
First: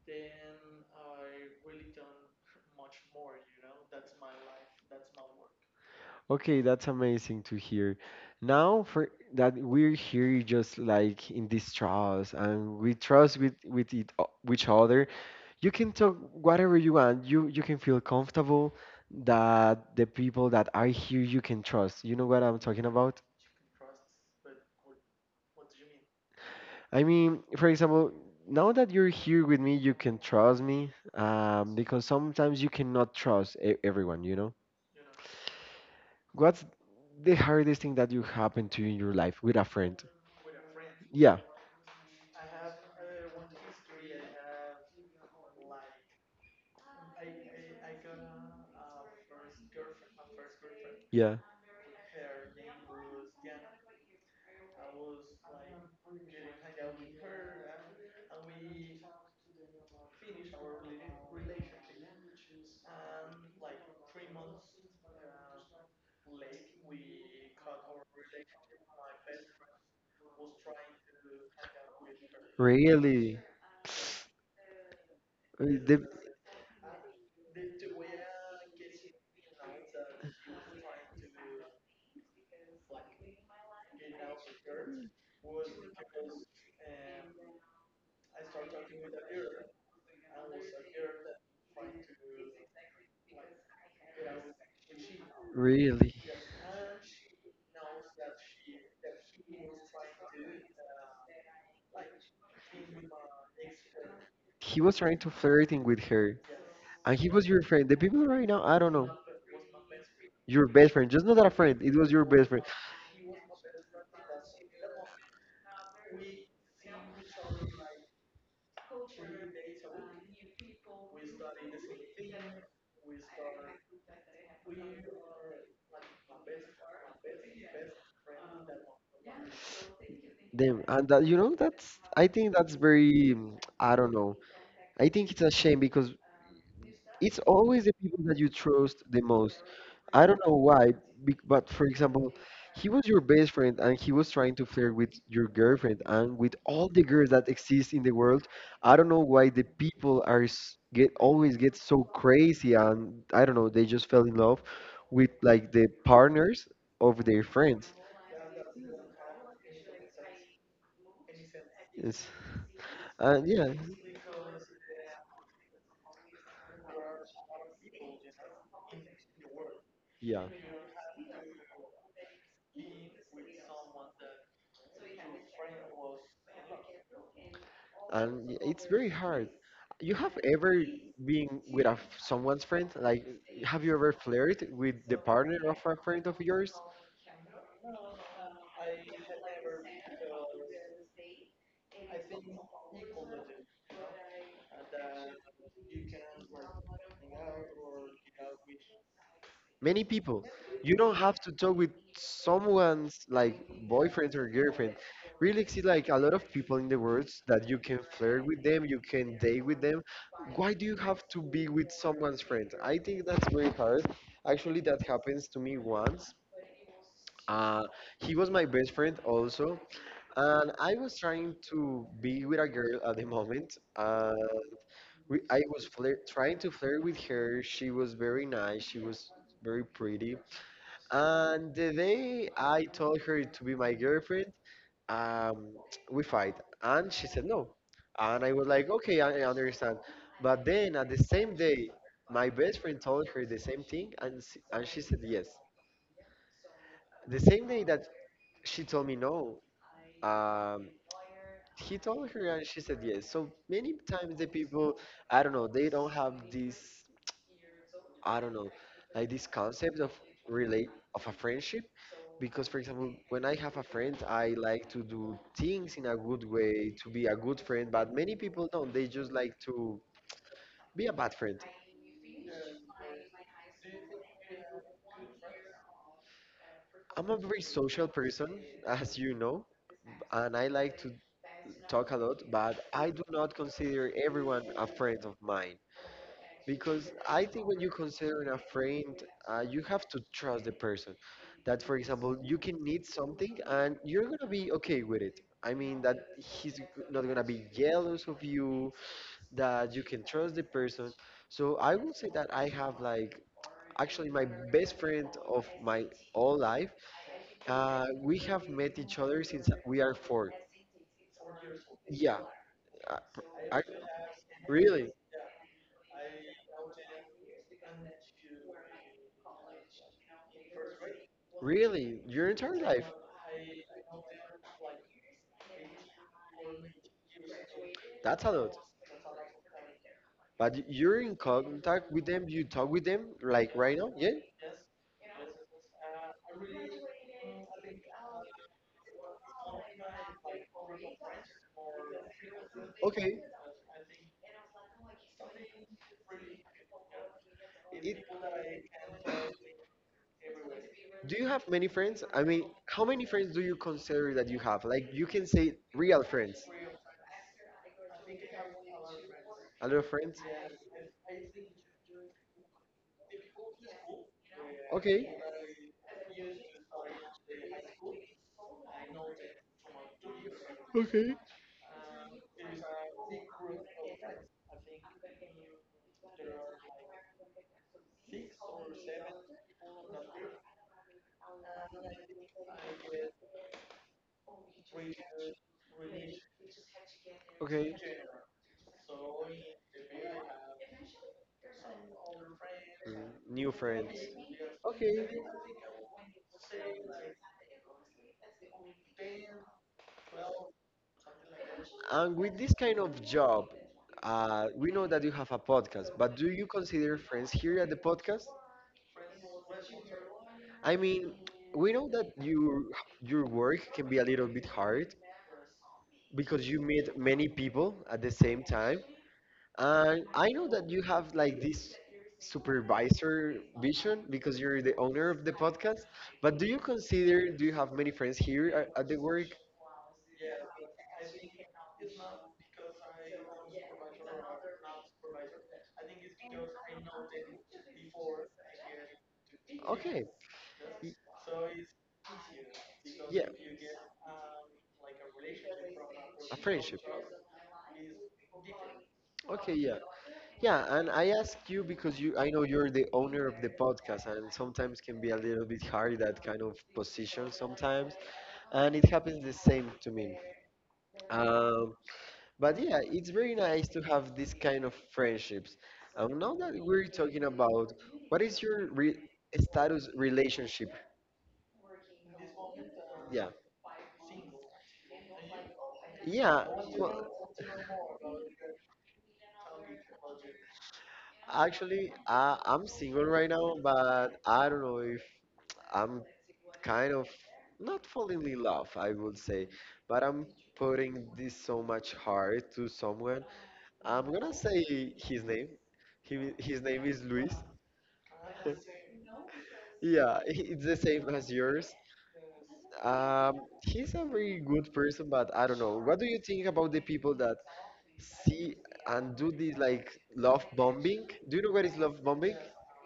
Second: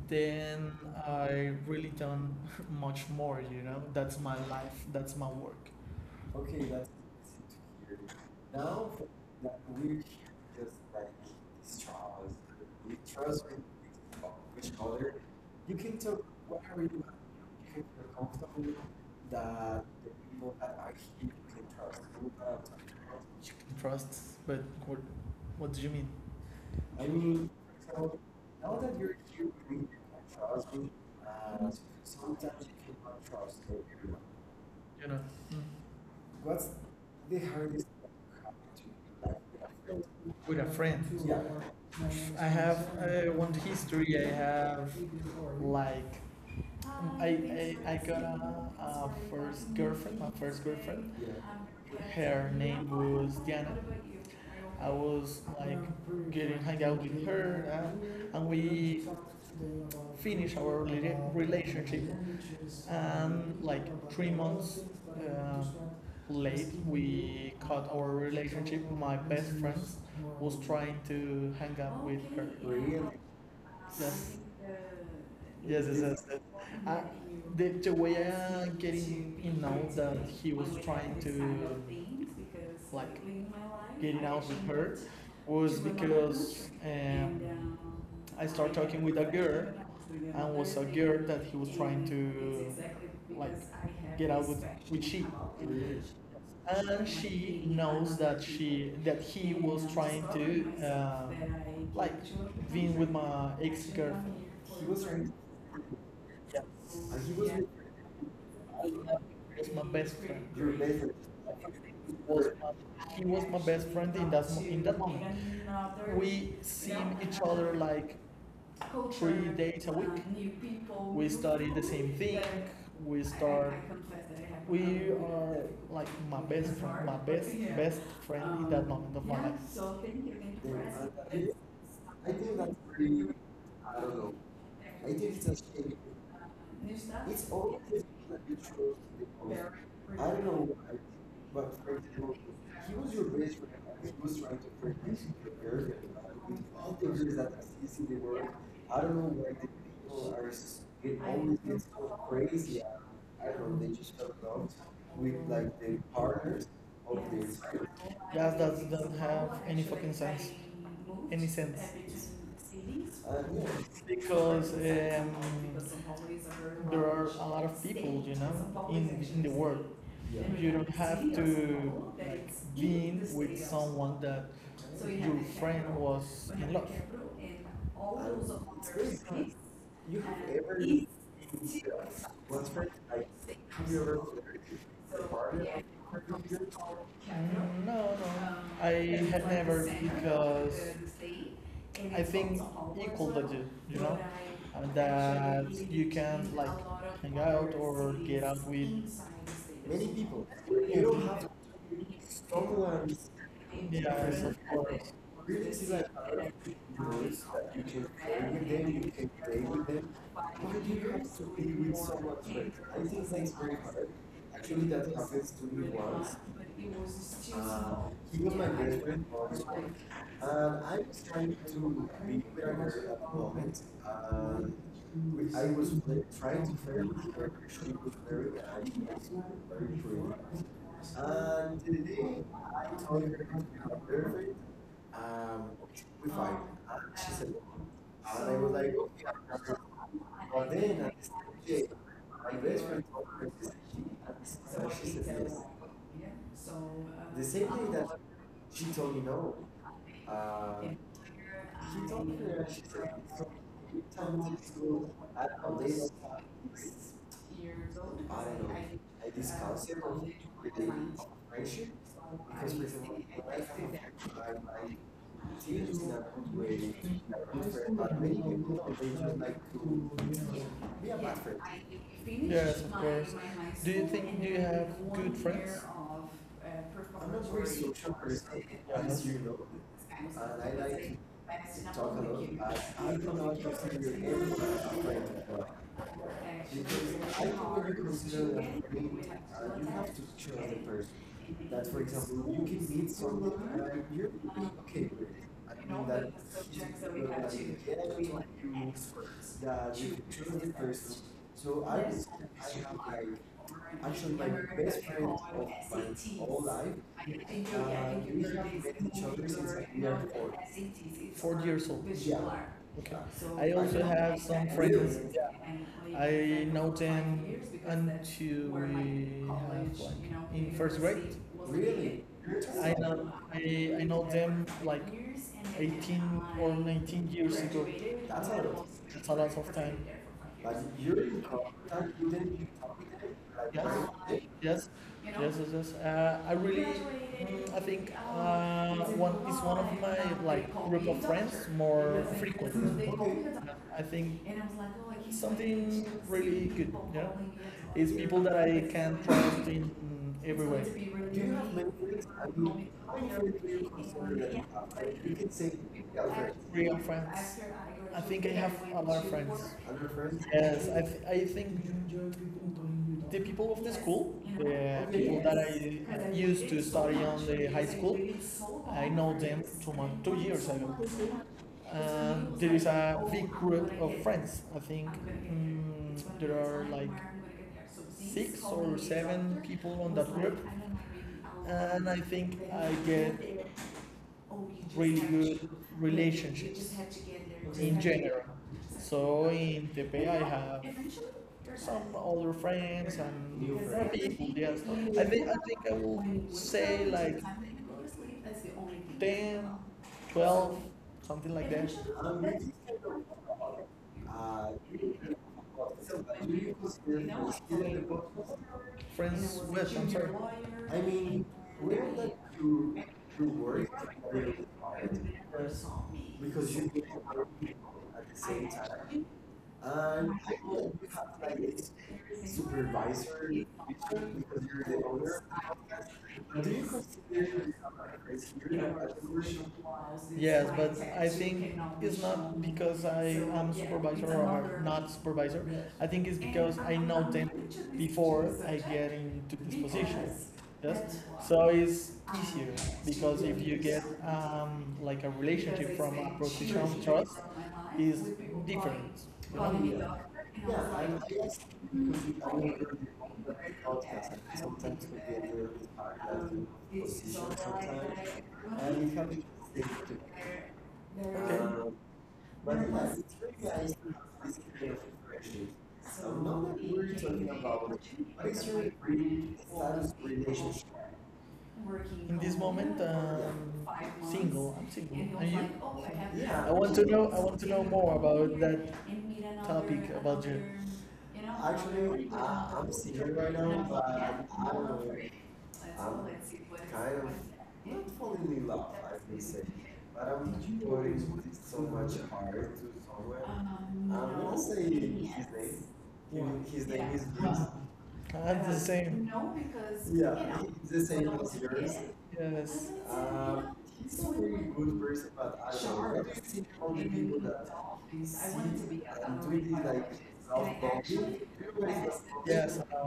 Speaker 1: then I really done [laughs] much more, you know? That's my life, that's my work.
Speaker 2: Okay,
Speaker 1: Okay,
Speaker 2: that's
Speaker 1: that's
Speaker 2: amazing to
Speaker 1: easy to
Speaker 2: hear.
Speaker 1: hear.
Speaker 2: Now
Speaker 1: Now, for-
Speaker 2: for that we're
Speaker 1: I
Speaker 2: here just like in
Speaker 1: these traumas,
Speaker 2: distrust and we trust
Speaker 1: trust
Speaker 2: with
Speaker 1: me,
Speaker 2: with it o- each
Speaker 1: each
Speaker 2: other.
Speaker 1: other.
Speaker 2: You
Speaker 1: You
Speaker 2: can
Speaker 1: can
Speaker 2: talk
Speaker 1: talk
Speaker 2: whatever
Speaker 1: very,
Speaker 2: you
Speaker 1: you
Speaker 2: want. You you can
Speaker 1: can
Speaker 2: feel
Speaker 1: talk something
Speaker 2: comfortable
Speaker 1: that
Speaker 2: that the people
Speaker 1: people
Speaker 2: that
Speaker 1: that
Speaker 2: are here
Speaker 1: actually you
Speaker 2: you can
Speaker 1: can trust.
Speaker 2: trust. You
Speaker 1: You
Speaker 2: know
Speaker 1: know
Speaker 2: what I'm
Speaker 1: what
Speaker 2: talking
Speaker 1: talking about?
Speaker 2: about?
Speaker 1: You can trust, but what, what do you mean?
Speaker 2: I
Speaker 1: I
Speaker 2: mean,
Speaker 1: mean,
Speaker 2: for
Speaker 1: for
Speaker 2: example,
Speaker 1: example,
Speaker 2: now
Speaker 1: now
Speaker 2: that
Speaker 1: that
Speaker 2: you're
Speaker 1: you're
Speaker 2: here with me,
Speaker 1: Creek
Speaker 2: you can
Speaker 1: and
Speaker 2: trust
Speaker 1: Crosby.
Speaker 2: me
Speaker 1: Uh,
Speaker 2: um, because sometimes
Speaker 1: sometimes
Speaker 2: you
Speaker 1: you can
Speaker 2: cannot trust
Speaker 1: trust the
Speaker 2: e-
Speaker 1: area.
Speaker 2: everyone, you know?
Speaker 1: You know. Mm.
Speaker 2: What's
Speaker 1: What's
Speaker 2: the
Speaker 1: the
Speaker 2: hardest
Speaker 1: hardest
Speaker 2: thing that you happened to
Speaker 1: thing
Speaker 2: in your
Speaker 1: to
Speaker 2: life with a
Speaker 1: like
Speaker 2: friend?
Speaker 1: with a friend?
Speaker 2: Yeah.
Speaker 1: Yeah. I have uh, one history. I have like I I, I got a, a first girlfriend. My first girlfriend.
Speaker 2: Yeah.
Speaker 1: Yeah. Her name was Diana. I was like getting hang out with her, and, and we finished our rela- relationship. And like three months uh, late, we cut our relationship. My best friend was trying to hang out with her. Really?
Speaker 2: Really?
Speaker 1: Yes,
Speaker 2: Uh,
Speaker 1: yes,
Speaker 2: The,
Speaker 1: yes, yes, yes. Uh, the, the way I getting in know that he was trying to like getting out with her was because um, I started talking with a girl and was a girl that he was trying to like get out with with she
Speaker 2: really?
Speaker 1: and she knows that she that he was trying to uh, like being with my ex girlfriend
Speaker 2: He
Speaker 1: He
Speaker 2: was
Speaker 1: was
Speaker 2: trying
Speaker 1: her,
Speaker 2: to flirting with her.
Speaker 1: yes.
Speaker 2: And
Speaker 1: And
Speaker 2: he
Speaker 1: he
Speaker 2: was
Speaker 1: was
Speaker 2: your friend. The people right now, I don't know.
Speaker 1: with It's my best friend
Speaker 2: Your
Speaker 1: your
Speaker 2: best
Speaker 1: best
Speaker 2: friend. Just not a friend. It was your best
Speaker 1: was
Speaker 2: friend.
Speaker 1: my, he was my best friend in that mo- in that moment. We seen each other like three days a week. We study the same thing. We start. We are like my best friend, my best best friend in that moment of my life. So thank you,
Speaker 2: Damn. And that,
Speaker 1: thank
Speaker 2: you
Speaker 1: you
Speaker 2: know, that's, I
Speaker 1: I, I
Speaker 2: think
Speaker 1: think that's
Speaker 2: that's
Speaker 1: pretty,
Speaker 2: very, mm, I
Speaker 1: I
Speaker 2: don't
Speaker 1: don't know.
Speaker 2: know.
Speaker 1: I
Speaker 2: I think
Speaker 1: think
Speaker 2: it's
Speaker 1: it's
Speaker 2: a
Speaker 1: a
Speaker 2: shame
Speaker 1: shame.
Speaker 2: because it's
Speaker 1: It's always
Speaker 2: always the
Speaker 1: because
Speaker 2: people that you trust the
Speaker 1: I
Speaker 2: most. I don't
Speaker 1: don't
Speaker 2: know
Speaker 1: know
Speaker 2: why,
Speaker 1: why,
Speaker 2: bec- but
Speaker 1: but
Speaker 2: for
Speaker 1: for
Speaker 2: example,
Speaker 1: example,
Speaker 2: he
Speaker 1: he
Speaker 2: was
Speaker 1: was
Speaker 2: your
Speaker 1: your
Speaker 2: best
Speaker 1: best
Speaker 2: friend
Speaker 1: friend.
Speaker 2: and he
Speaker 1: He
Speaker 2: was
Speaker 1: was
Speaker 2: trying
Speaker 1: trying
Speaker 2: to
Speaker 1: to
Speaker 2: flirt with
Speaker 1: prevent
Speaker 2: your
Speaker 1: your
Speaker 2: girlfriend
Speaker 1: girlfriend.
Speaker 2: and
Speaker 1: Like,
Speaker 2: with
Speaker 1: with
Speaker 2: all
Speaker 1: all
Speaker 2: the
Speaker 1: the
Speaker 2: girls
Speaker 1: girls
Speaker 2: that
Speaker 1: that
Speaker 2: exist in
Speaker 1: exist in
Speaker 2: the
Speaker 1: the
Speaker 2: world.
Speaker 1: world,
Speaker 2: I
Speaker 1: I
Speaker 2: don't
Speaker 1: don't
Speaker 2: know
Speaker 1: know
Speaker 2: why
Speaker 1: why
Speaker 2: the
Speaker 1: the
Speaker 2: people
Speaker 1: people
Speaker 2: are
Speaker 1: are
Speaker 2: s-
Speaker 1: s-
Speaker 2: get
Speaker 1: get
Speaker 2: always
Speaker 1: always
Speaker 2: get
Speaker 1: get so
Speaker 2: so crazy
Speaker 1: crazy.
Speaker 2: and I
Speaker 1: I
Speaker 2: don't know,
Speaker 1: don't know.
Speaker 2: they
Speaker 1: They
Speaker 2: just fell
Speaker 1: just
Speaker 2: in love
Speaker 1: dogs
Speaker 2: with
Speaker 1: with
Speaker 2: like
Speaker 1: like
Speaker 2: the
Speaker 1: their
Speaker 2: partners
Speaker 1: partners
Speaker 2: of
Speaker 1: of
Speaker 2: their
Speaker 1: their skin.
Speaker 2: friends.
Speaker 1: That that doesn't have any fucking sense. Any sense.
Speaker 2: Yes. Uh,
Speaker 1: And
Speaker 2: yeah.
Speaker 1: yeah, because um, there are a lot of people, you know, in, in the world.
Speaker 2: Yeah.
Speaker 1: Yeah. You don't have to like, be in with someone that your friend was in love.
Speaker 2: And y- it's very hard.
Speaker 1: And it's
Speaker 2: You
Speaker 1: you
Speaker 2: have
Speaker 1: have ever
Speaker 2: ever been with a, f- someone's
Speaker 1: what's
Speaker 2: friend?
Speaker 1: her,
Speaker 2: Like,
Speaker 1: like,
Speaker 2: have
Speaker 1: come
Speaker 2: you ever
Speaker 1: here,
Speaker 2: flirted with the partner of a friend of yours?
Speaker 1: Mm, no, no, I had never because I think equal the two, you know, and that you can like hang out or get out with
Speaker 2: Many
Speaker 1: many
Speaker 2: people.
Speaker 1: people,
Speaker 2: You
Speaker 1: you
Speaker 2: don't
Speaker 1: don't
Speaker 2: have
Speaker 1: have to
Speaker 2: to talk with
Speaker 1: struggle
Speaker 2: someone's
Speaker 1: and
Speaker 2: like
Speaker 1: yeah,
Speaker 2: boyfriend
Speaker 1: yes,
Speaker 2: or
Speaker 1: of
Speaker 2: girlfriend.
Speaker 1: course.
Speaker 2: Really
Speaker 1: Really
Speaker 2: exist
Speaker 1: see
Speaker 2: like
Speaker 1: like,
Speaker 2: a
Speaker 1: a
Speaker 2: lot
Speaker 1: lot
Speaker 2: of
Speaker 1: of
Speaker 2: people in the
Speaker 1: people
Speaker 2: world that
Speaker 1: that
Speaker 2: you
Speaker 1: you
Speaker 2: can
Speaker 1: can play
Speaker 2: flirt with
Speaker 1: with
Speaker 2: them,
Speaker 1: them,
Speaker 2: you
Speaker 1: you can
Speaker 2: can
Speaker 1: play
Speaker 2: date with
Speaker 1: with
Speaker 2: them.
Speaker 1: them,
Speaker 2: Why
Speaker 1: why
Speaker 2: do
Speaker 1: do
Speaker 2: you
Speaker 1: you
Speaker 2: have
Speaker 1: have
Speaker 2: to
Speaker 1: to
Speaker 2: be
Speaker 1: be
Speaker 2: with
Speaker 1: with so
Speaker 2: someone's
Speaker 1: much
Speaker 2: friend?
Speaker 1: weight?
Speaker 2: I
Speaker 1: I
Speaker 2: think
Speaker 1: think
Speaker 2: that's
Speaker 1: that's
Speaker 2: very
Speaker 1: very
Speaker 2: hard.
Speaker 1: hard.
Speaker 2: Actually,
Speaker 1: Actually,
Speaker 2: that
Speaker 1: that
Speaker 2: happens
Speaker 1: happens
Speaker 2: to
Speaker 1: to
Speaker 2: me
Speaker 1: me
Speaker 2: once.
Speaker 1: once.
Speaker 2: Uh,
Speaker 1: Uh,
Speaker 2: he
Speaker 1: he
Speaker 2: was
Speaker 1: was
Speaker 2: my
Speaker 1: my
Speaker 2: best
Speaker 1: best
Speaker 2: friend
Speaker 1: friend for
Speaker 2: also, and
Speaker 1: and
Speaker 2: I
Speaker 1: I
Speaker 2: was
Speaker 1: was trying
Speaker 2: trying to
Speaker 1: to be
Speaker 2: be with a girl
Speaker 1: better
Speaker 2: at
Speaker 1: at
Speaker 2: the
Speaker 1: the
Speaker 2: moment.
Speaker 1: moment.
Speaker 2: Uh,
Speaker 1: And
Speaker 2: we,
Speaker 1: we-
Speaker 2: I
Speaker 1: I was
Speaker 2: was
Speaker 1: play,
Speaker 2: flir- trying
Speaker 1: trying
Speaker 2: to
Speaker 1: to play
Speaker 2: flirt with
Speaker 1: with her.
Speaker 2: her.
Speaker 1: She
Speaker 2: She
Speaker 1: was
Speaker 2: was very
Speaker 1: very
Speaker 2: nice. She
Speaker 1: kind,
Speaker 2: was
Speaker 1: very
Speaker 2: very
Speaker 1: pretty.
Speaker 2: pretty and
Speaker 1: And
Speaker 2: the
Speaker 1: today,
Speaker 2: day
Speaker 1: I
Speaker 2: I
Speaker 1: told
Speaker 2: told
Speaker 1: her
Speaker 2: her
Speaker 1: that
Speaker 2: to be
Speaker 1: we
Speaker 2: my
Speaker 1: are
Speaker 2: girlfriend,
Speaker 1: perfect. Um,
Speaker 2: um, we
Speaker 1: we
Speaker 2: fight.
Speaker 1: fight. And
Speaker 2: And she
Speaker 1: she
Speaker 2: said
Speaker 1: said,
Speaker 2: no. And
Speaker 1: and
Speaker 2: I
Speaker 1: I
Speaker 2: was
Speaker 1: was
Speaker 2: like,
Speaker 1: like,
Speaker 2: okay,
Speaker 1: okay,
Speaker 2: I I
Speaker 1: I'm not
Speaker 2: understand. But
Speaker 1: but
Speaker 2: then
Speaker 1: then
Speaker 2: at
Speaker 1: at
Speaker 2: the
Speaker 1: the same
Speaker 2: same
Speaker 1: day,
Speaker 2: day, my
Speaker 1: my
Speaker 2: best
Speaker 1: best
Speaker 2: friend
Speaker 1: friend
Speaker 2: told her
Speaker 1: Oliver
Speaker 2: the
Speaker 1: says
Speaker 2: same
Speaker 1: she,
Speaker 2: thing,
Speaker 1: and
Speaker 2: and s-
Speaker 1: this is
Speaker 2: and
Speaker 1: how
Speaker 2: she
Speaker 1: she
Speaker 2: said
Speaker 1: says
Speaker 2: yes.
Speaker 1: this.
Speaker 2: The
Speaker 1: The
Speaker 2: same
Speaker 1: same
Speaker 2: day
Speaker 1: day
Speaker 2: that
Speaker 1: that
Speaker 2: she
Speaker 1: she
Speaker 2: told me
Speaker 1: told me no,
Speaker 2: no,
Speaker 1: uh,
Speaker 2: um, he
Speaker 1: she told
Speaker 2: told
Speaker 1: me
Speaker 2: her and
Speaker 1: that
Speaker 2: she
Speaker 1: she
Speaker 2: said
Speaker 1: said,
Speaker 2: yes.
Speaker 1: so
Speaker 2: So many times the people,
Speaker 1: at
Speaker 2: I don't know, they
Speaker 1: this,
Speaker 2: don't
Speaker 1: years
Speaker 2: have this.
Speaker 1: old.
Speaker 2: I
Speaker 1: I
Speaker 2: don't
Speaker 1: don't
Speaker 2: know,
Speaker 1: know.
Speaker 2: like
Speaker 1: At
Speaker 2: this
Speaker 1: this council
Speaker 2: concept of
Speaker 1: of
Speaker 2: relate
Speaker 1: the
Speaker 2: of a friendship.
Speaker 1: friendship,
Speaker 2: Because,
Speaker 1: because
Speaker 2: for
Speaker 1: for
Speaker 2: example,
Speaker 1: example,
Speaker 2: when
Speaker 1: when
Speaker 2: I
Speaker 1: I
Speaker 2: have a
Speaker 1: feel
Speaker 2: friend,
Speaker 1: like
Speaker 2: I
Speaker 1: I
Speaker 2: like to do
Speaker 1: feel
Speaker 2: things in
Speaker 1: in
Speaker 2: a good
Speaker 1: way,
Speaker 2: way, to be a good
Speaker 1: a
Speaker 2: friend. But
Speaker 1: but many
Speaker 2: many people
Speaker 1: people
Speaker 2: don't.
Speaker 1: they
Speaker 2: They just
Speaker 1: just
Speaker 2: like
Speaker 1: like
Speaker 2: to
Speaker 1: to
Speaker 2: be
Speaker 1: be
Speaker 2: a
Speaker 1: a
Speaker 2: bad
Speaker 1: bad
Speaker 2: friend.
Speaker 1: friend. Yes, of course. Do you think- do you have good friends? Year uh, I'm
Speaker 2: I'm a
Speaker 1: not
Speaker 2: very
Speaker 1: very
Speaker 2: social
Speaker 1: social person,
Speaker 2: person, [laughs] as
Speaker 1: as
Speaker 2: you
Speaker 1: you know,
Speaker 2: know,
Speaker 1: and
Speaker 2: and I
Speaker 1: I
Speaker 2: like to
Speaker 1: like talk
Speaker 2: talk a
Speaker 1: a
Speaker 2: lot.
Speaker 1: lot.
Speaker 2: But
Speaker 1: I,
Speaker 2: I
Speaker 1: I
Speaker 2: do
Speaker 1: do
Speaker 2: not
Speaker 1: not consider
Speaker 2: consider
Speaker 1: everyone
Speaker 2: everyone
Speaker 1: as
Speaker 2: a
Speaker 1: a
Speaker 2: friend of
Speaker 1: friend, but
Speaker 2: mine. Because
Speaker 1: because I
Speaker 2: I think
Speaker 1: think
Speaker 2: when
Speaker 1: when
Speaker 2: you
Speaker 1: you consider
Speaker 2: consider a
Speaker 1: that, I
Speaker 2: friend,
Speaker 1: mean,
Speaker 2: uh,
Speaker 1: uh,
Speaker 2: you
Speaker 1: you
Speaker 2: have
Speaker 1: have to
Speaker 2: to trust
Speaker 1: choose
Speaker 2: the
Speaker 1: the person.
Speaker 2: person. That,
Speaker 1: That,
Speaker 2: for
Speaker 1: for
Speaker 2: example,
Speaker 1: example,
Speaker 2: you
Speaker 1: you
Speaker 2: can
Speaker 1: can
Speaker 2: need
Speaker 1: meet someone
Speaker 2: something and
Speaker 1: and
Speaker 2: you're
Speaker 1: you're
Speaker 2: gonna
Speaker 1: really
Speaker 2: be
Speaker 1: okay
Speaker 2: okay
Speaker 1: with
Speaker 2: with it.
Speaker 1: it. I
Speaker 2: I mean,
Speaker 1: mean,
Speaker 2: that
Speaker 1: that
Speaker 2: he's
Speaker 1: you
Speaker 2: not gonna be
Speaker 1: uh, you
Speaker 2: jealous of
Speaker 1: get
Speaker 2: you,
Speaker 1: you
Speaker 2: that
Speaker 1: that
Speaker 2: you
Speaker 1: you
Speaker 2: can trust
Speaker 1: choose
Speaker 2: the
Speaker 1: the
Speaker 2: person.
Speaker 1: person.
Speaker 2: So
Speaker 1: So
Speaker 2: I
Speaker 1: I
Speaker 2: would
Speaker 1: was
Speaker 2: say that I
Speaker 1: I have
Speaker 2: have like
Speaker 1: like
Speaker 2: actually
Speaker 1: actually
Speaker 2: my
Speaker 1: my
Speaker 2: best
Speaker 1: best friend
Speaker 2: friend
Speaker 1: of
Speaker 2: of my
Speaker 1: my
Speaker 2: whole
Speaker 1: whole
Speaker 2: life.
Speaker 1: life. Uh,
Speaker 2: Uh, we
Speaker 1: we
Speaker 2: have
Speaker 1: have met
Speaker 2: met each
Speaker 1: each
Speaker 2: other
Speaker 1: other
Speaker 2: since
Speaker 1: since
Speaker 2: we
Speaker 1: we
Speaker 2: are
Speaker 1: are
Speaker 2: four.
Speaker 1: four. Four years old.
Speaker 2: Yeah,
Speaker 1: Yeah,
Speaker 2: I,
Speaker 1: okay. So I
Speaker 2: I-
Speaker 1: also have some
Speaker 2: really.
Speaker 1: friends, yeah. I know them until we have like in first grade.
Speaker 2: Really,
Speaker 1: Really?
Speaker 2: your entire
Speaker 1: I
Speaker 2: life.
Speaker 1: know I, I know them So, like eighteen or nineteen years ago.
Speaker 2: That's
Speaker 1: That's
Speaker 2: a
Speaker 1: a
Speaker 2: lot.
Speaker 1: lot. That's a lot of time. There
Speaker 2: But
Speaker 1: you're
Speaker 2: you're in
Speaker 1: in
Speaker 2: contact
Speaker 1: contact
Speaker 2: with
Speaker 1: with
Speaker 2: them.
Speaker 1: them, you
Speaker 2: You talk
Speaker 1: talk
Speaker 2: with them
Speaker 1: with
Speaker 2: like right
Speaker 1: them.
Speaker 2: now. Yeah.
Speaker 1: Like, yes. Yes, you know? Yes, yes, yes. Uh, I really, mm, I think um, uh, one is one of my like group of friends more frequent.
Speaker 2: Okay.
Speaker 1: I think like, oh, something really good. Yeah, it's people that I can trust in mm, every way. Really do
Speaker 2: Do you
Speaker 1: you
Speaker 2: have
Speaker 1: have good many
Speaker 2: many friends?
Speaker 1: friends?
Speaker 2: I
Speaker 1: I
Speaker 2: mean,
Speaker 1: mean,
Speaker 2: how
Speaker 1: how
Speaker 2: many
Speaker 1: many
Speaker 2: friends do
Speaker 1: do
Speaker 2: you
Speaker 1: you consider
Speaker 2: consider that you have?
Speaker 1: that
Speaker 2: Like
Speaker 1: like,
Speaker 2: you
Speaker 1: you
Speaker 2: can
Speaker 1: can say
Speaker 2: say real friends.
Speaker 1: real friends. I I think I have a lot of friends.
Speaker 2: A lot
Speaker 1: Other
Speaker 2: of friends.
Speaker 1: friends? Yes, I, th- I think the people of the school, the yes
Speaker 2: Okay.
Speaker 1: people that I used to study on the high school. I know them two months, two years ago.
Speaker 2: Okay.
Speaker 1: And there is a big group of friends. I think mm, there are like six or seven people on that group, and I think I get oh, really good relationships
Speaker 2: Okay.
Speaker 1: in general. So in Tepe, I have some older friends
Speaker 2: Mm,
Speaker 1: and
Speaker 2: new
Speaker 1: New there
Speaker 2: friends.
Speaker 1: people. Yes,
Speaker 2: Okay.
Speaker 1: I think I think I will say like ten, twelve, something like that.
Speaker 2: And
Speaker 1: Um,
Speaker 2: with this kind of job,
Speaker 1: uh,
Speaker 2: uh, we know that you have a podcast, but do you
Speaker 1: so,
Speaker 2: consider friends here at the podcast?
Speaker 1: friends with, I'm sorry. I
Speaker 2: I mean,
Speaker 1: mean,
Speaker 2: we
Speaker 1: where
Speaker 2: know
Speaker 1: did
Speaker 2: that you,
Speaker 1: you? True
Speaker 2: your
Speaker 1: work
Speaker 2: work can be a little
Speaker 1: really
Speaker 2: bit hard
Speaker 1: because
Speaker 2: because you
Speaker 1: you need
Speaker 2: meet
Speaker 1: to work
Speaker 2: many people at
Speaker 1: at
Speaker 2: the
Speaker 1: the same
Speaker 2: same time.
Speaker 1: time.
Speaker 2: And
Speaker 1: And
Speaker 2: I know
Speaker 1: you
Speaker 2: that you
Speaker 1: have
Speaker 2: have
Speaker 1: like
Speaker 2: like
Speaker 1: this
Speaker 2: this
Speaker 1: supervisor
Speaker 2: supervisor vision
Speaker 1: function because
Speaker 2: because
Speaker 1: you're
Speaker 2: you're the
Speaker 1: the
Speaker 2: owner
Speaker 1: owner.
Speaker 2: of the podcast, but
Speaker 1: Do
Speaker 2: do
Speaker 1: you
Speaker 2: you
Speaker 1: consider
Speaker 2: consider, do you
Speaker 1: yourself
Speaker 2: have
Speaker 1: like a
Speaker 2: many friends
Speaker 1: crazy.
Speaker 2: here at, at the work?
Speaker 1: Yes, but I think it's not because I am supervisor or not supervisor. I think it's because I know them before I get into this position.
Speaker 2: Okay.
Speaker 1: Yes.
Speaker 2: y-
Speaker 1: So it's easier because
Speaker 2: Yeah,
Speaker 1: if you get um, like a relationship from a
Speaker 2: a
Speaker 1: professional
Speaker 2: friendship.
Speaker 1: trust, is different.
Speaker 2: Okay,
Speaker 1: You
Speaker 2: yeah.
Speaker 1: know? Yeah,
Speaker 2: Yeah,
Speaker 1: I
Speaker 2: and
Speaker 1: mean, I
Speaker 2: I
Speaker 1: guess,
Speaker 2: ask you
Speaker 1: because
Speaker 2: because
Speaker 1: you,
Speaker 2: you
Speaker 1: I
Speaker 2: I know you're
Speaker 1: heard
Speaker 2: the owner
Speaker 1: the
Speaker 2: of the podcast
Speaker 1: podcast,
Speaker 2: and sometimes
Speaker 1: sometimes we
Speaker 2: can be
Speaker 1: get
Speaker 2: a
Speaker 1: there
Speaker 2: little bit
Speaker 1: with
Speaker 2: hard
Speaker 1: podcast
Speaker 2: that
Speaker 1: and
Speaker 2: kind of
Speaker 1: position
Speaker 2: position sometimes
Speaker 1: sometimes, and
Speaker 2: and it
Speaker 1: we have the same
Speaker 2: happens the
Speaker 1: it.
Speaker 2: same to me.
Speaker 1: Okay. Um,
Speaker 2: Um,
Speaker 1: but
Speaker 2: But yeah,
Speaker 1: unless
Speaker 2: it's
Speaker 1: it's
Speaker 2: very nice
Speaker 1: recognized
Speaker 2: to
Speaker 1: through
Speaker 2: have this
Speaker 1: the
Speaker 2: kind
Speaker 1: period
Speaker 2: of
Speaker 1: of integration.
Speaker 2: friendships.
Speaker 1: So
Speaker 2: Um, now
Speaker 1: know
Speaker 2: that
Speaker 1: that
Speaker 2: we're
Speaker 1: we're talking
Speaker 2: talking
Speaker 1: about,
Speaker 2: about what
Speaker 1: what
Speaker 2: is
Speaker 1: is your
Speaker 2: your re
Speaker 1: agreement,
Speaker 2: status
Speaker 1: status relationship?
Speaker 2: relationship?
Speaker 1: Working. In this moment,
Speaker 2: Yeah,
Speaker 1: um, months. Single. I'm single. And And you? Like, oh, I have. Yeah.
Speaker 2: yeah.
Speaker 1: I want to know.
Speaker 2: Well,
Speaker 1: I want to know more about that topic about you. Actually,
Speaker 2: actually,
Speaker 1: another-
Speaker 2: I,
Speaker 1: I am
Speaker 2: I'm
Speaker 1: single
Speaker 2: single
Speaker 1: right
Speaker 2: right now,
Speaker 1: now, but yeah, I'm
Speaker 2: but
Speaker 1: Let's, I'm
Speaker 2: I don't know if I'm
Speaker 1: kind
Speaker 2: kind of
Speaker 1: of, not
Speaker 2: not falling
Speaker 1: falling
Speaker 2: in
Speaker 1: in
Speaker 2: love,
Speaker 1: love,
Speaker 2: I
Speaker 1: I would
Speaker 2: would
Speaker 1: say.
Speaker 2: say,
Speaker 1: But
Speaker 2: but I'm
Speaker 1: I'm enjoying
Speaker 2: putting this
Speaker 1: it's so
Speaker 2: so much
Speaker 1: much art
Speaker 2: heart to
Speaker 1: to somewhere.
Speaker 2: someone.
Speaker 1: Um, I'm
Speaker 2: I'm
Speaker 1: no.
Speaker 2: gonna
Speaker 1: Gonna say
Speaker 2: say
Speaker 1: his,
Speaker 2: his
Speaker 1: yes,
Speaker 2: name. He,
Speaker 1: name.
Speaker 2: his
Speaker 1: His name,
Speaker 2: name
Speaker 1: yeah,
Speaker 2: is
Speaker 1: is
Speaker 2: Luis.
Speaker 1: Luis. That's uh, the, Um, same, no,
Speaker 2: [laughs]
Speaker 1: because, you, yeah,
Speaker 2: Yeah, [laughs]
Speaker 1: you know,
Speaker 2: it's
Speaker 1: he's
Speaker 2: the
Speaker 1: the
Speaker 2: same
Speaker 1: same
Speaker 2: as
Speaker 1: as
Speaker 2: yours.
Speaker 1: yours. Yes.
Speaker 2: Um,
Speaker 1: Um,
Speaker 2: he's
Speaker 1: he's
Speaker 2: a
Speaker 1: a very
Speaker 2: very good
Speaker 1: good
Speaker 2: person,
Speaker 1: person,
Speaker 2: but
Speaker 1: but
Speaker 2: I
Speaker 1: I
Speaker 2: don't know.
Speaker 1: don't
Speaker 2: What
Speaker 1: know.
Speaker 2: do
Speaker 1: Sure.
Speaker 2: you
Speaker 1: Have seen
Speaker 2: think about
Speaker 1: all
Speaker 2: the
Speaker 1: the
Speaker 2: people
Speaker 1: people
Speaker 2: that
Speaker 1: that I
Speaker 2: see
Speaker 1: wanted to be a
Speaker 2: and
Speaker 1: and
Speaker 2: do
Speaker 1: really
Speaker 2: this like
Speaker 1: like
Speaker 2: love
Speaker 1: biologist.
Speaker 2: bombing?
Speaker 1: Love,
Speaker 2: Do you know what is
Speaker 1: yes,
Speaker 2: love
Speaker 1: um,
Speaker 2: bombing?
Speaker 1: yes. I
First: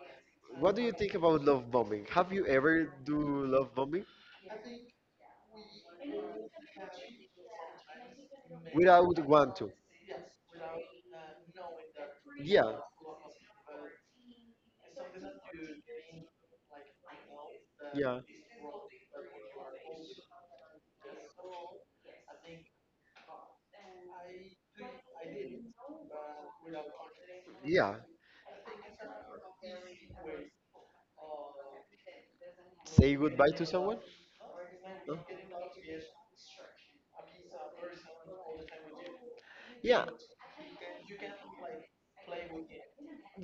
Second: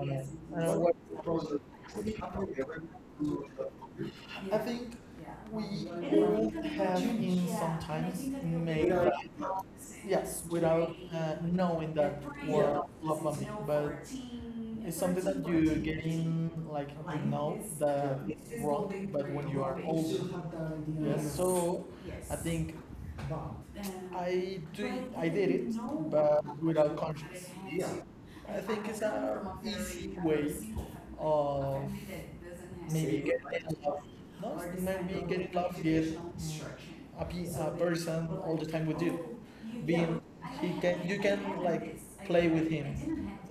Speaker 1: don't
Speaker 2: What
Speaker 1: know
Speaker 2: do you
Speaker 1: what,
Speaker 2: think about
Speaker 1: because
Speaker 2: love bombing? Have you ever
Speaker 1: haven't
Speaker 2: do love bombing
Speaker 1: I, yeah, think, yeah, we all have in, yeah, sometimes think,
Speaker 2: without want to?
Speaker 1: yes, without uh, knowing that
Speaker 2: Yeah,
Speaker 1: were love, but it's something that you get in, like you know that
Speaker 2: yeah,
Speaker 1: it's wrong, but when you are older, yes. So I think I do, I did it, but without conscience. Yeah.
Speaker 2: yeah.
Speaker 1: I think it's an easy way of maybe
Speaker 2: Say goodbye to
Speaker 1: getting love.
Speaker 2: someone?
Speaker 1: No,
Speaker 2: No?
Speaker 1: maybe getting love, get, mm, a, pe- a person all the time with you
Speaker 2: Yeah,
Speaker 1: being, he can you can like play with him.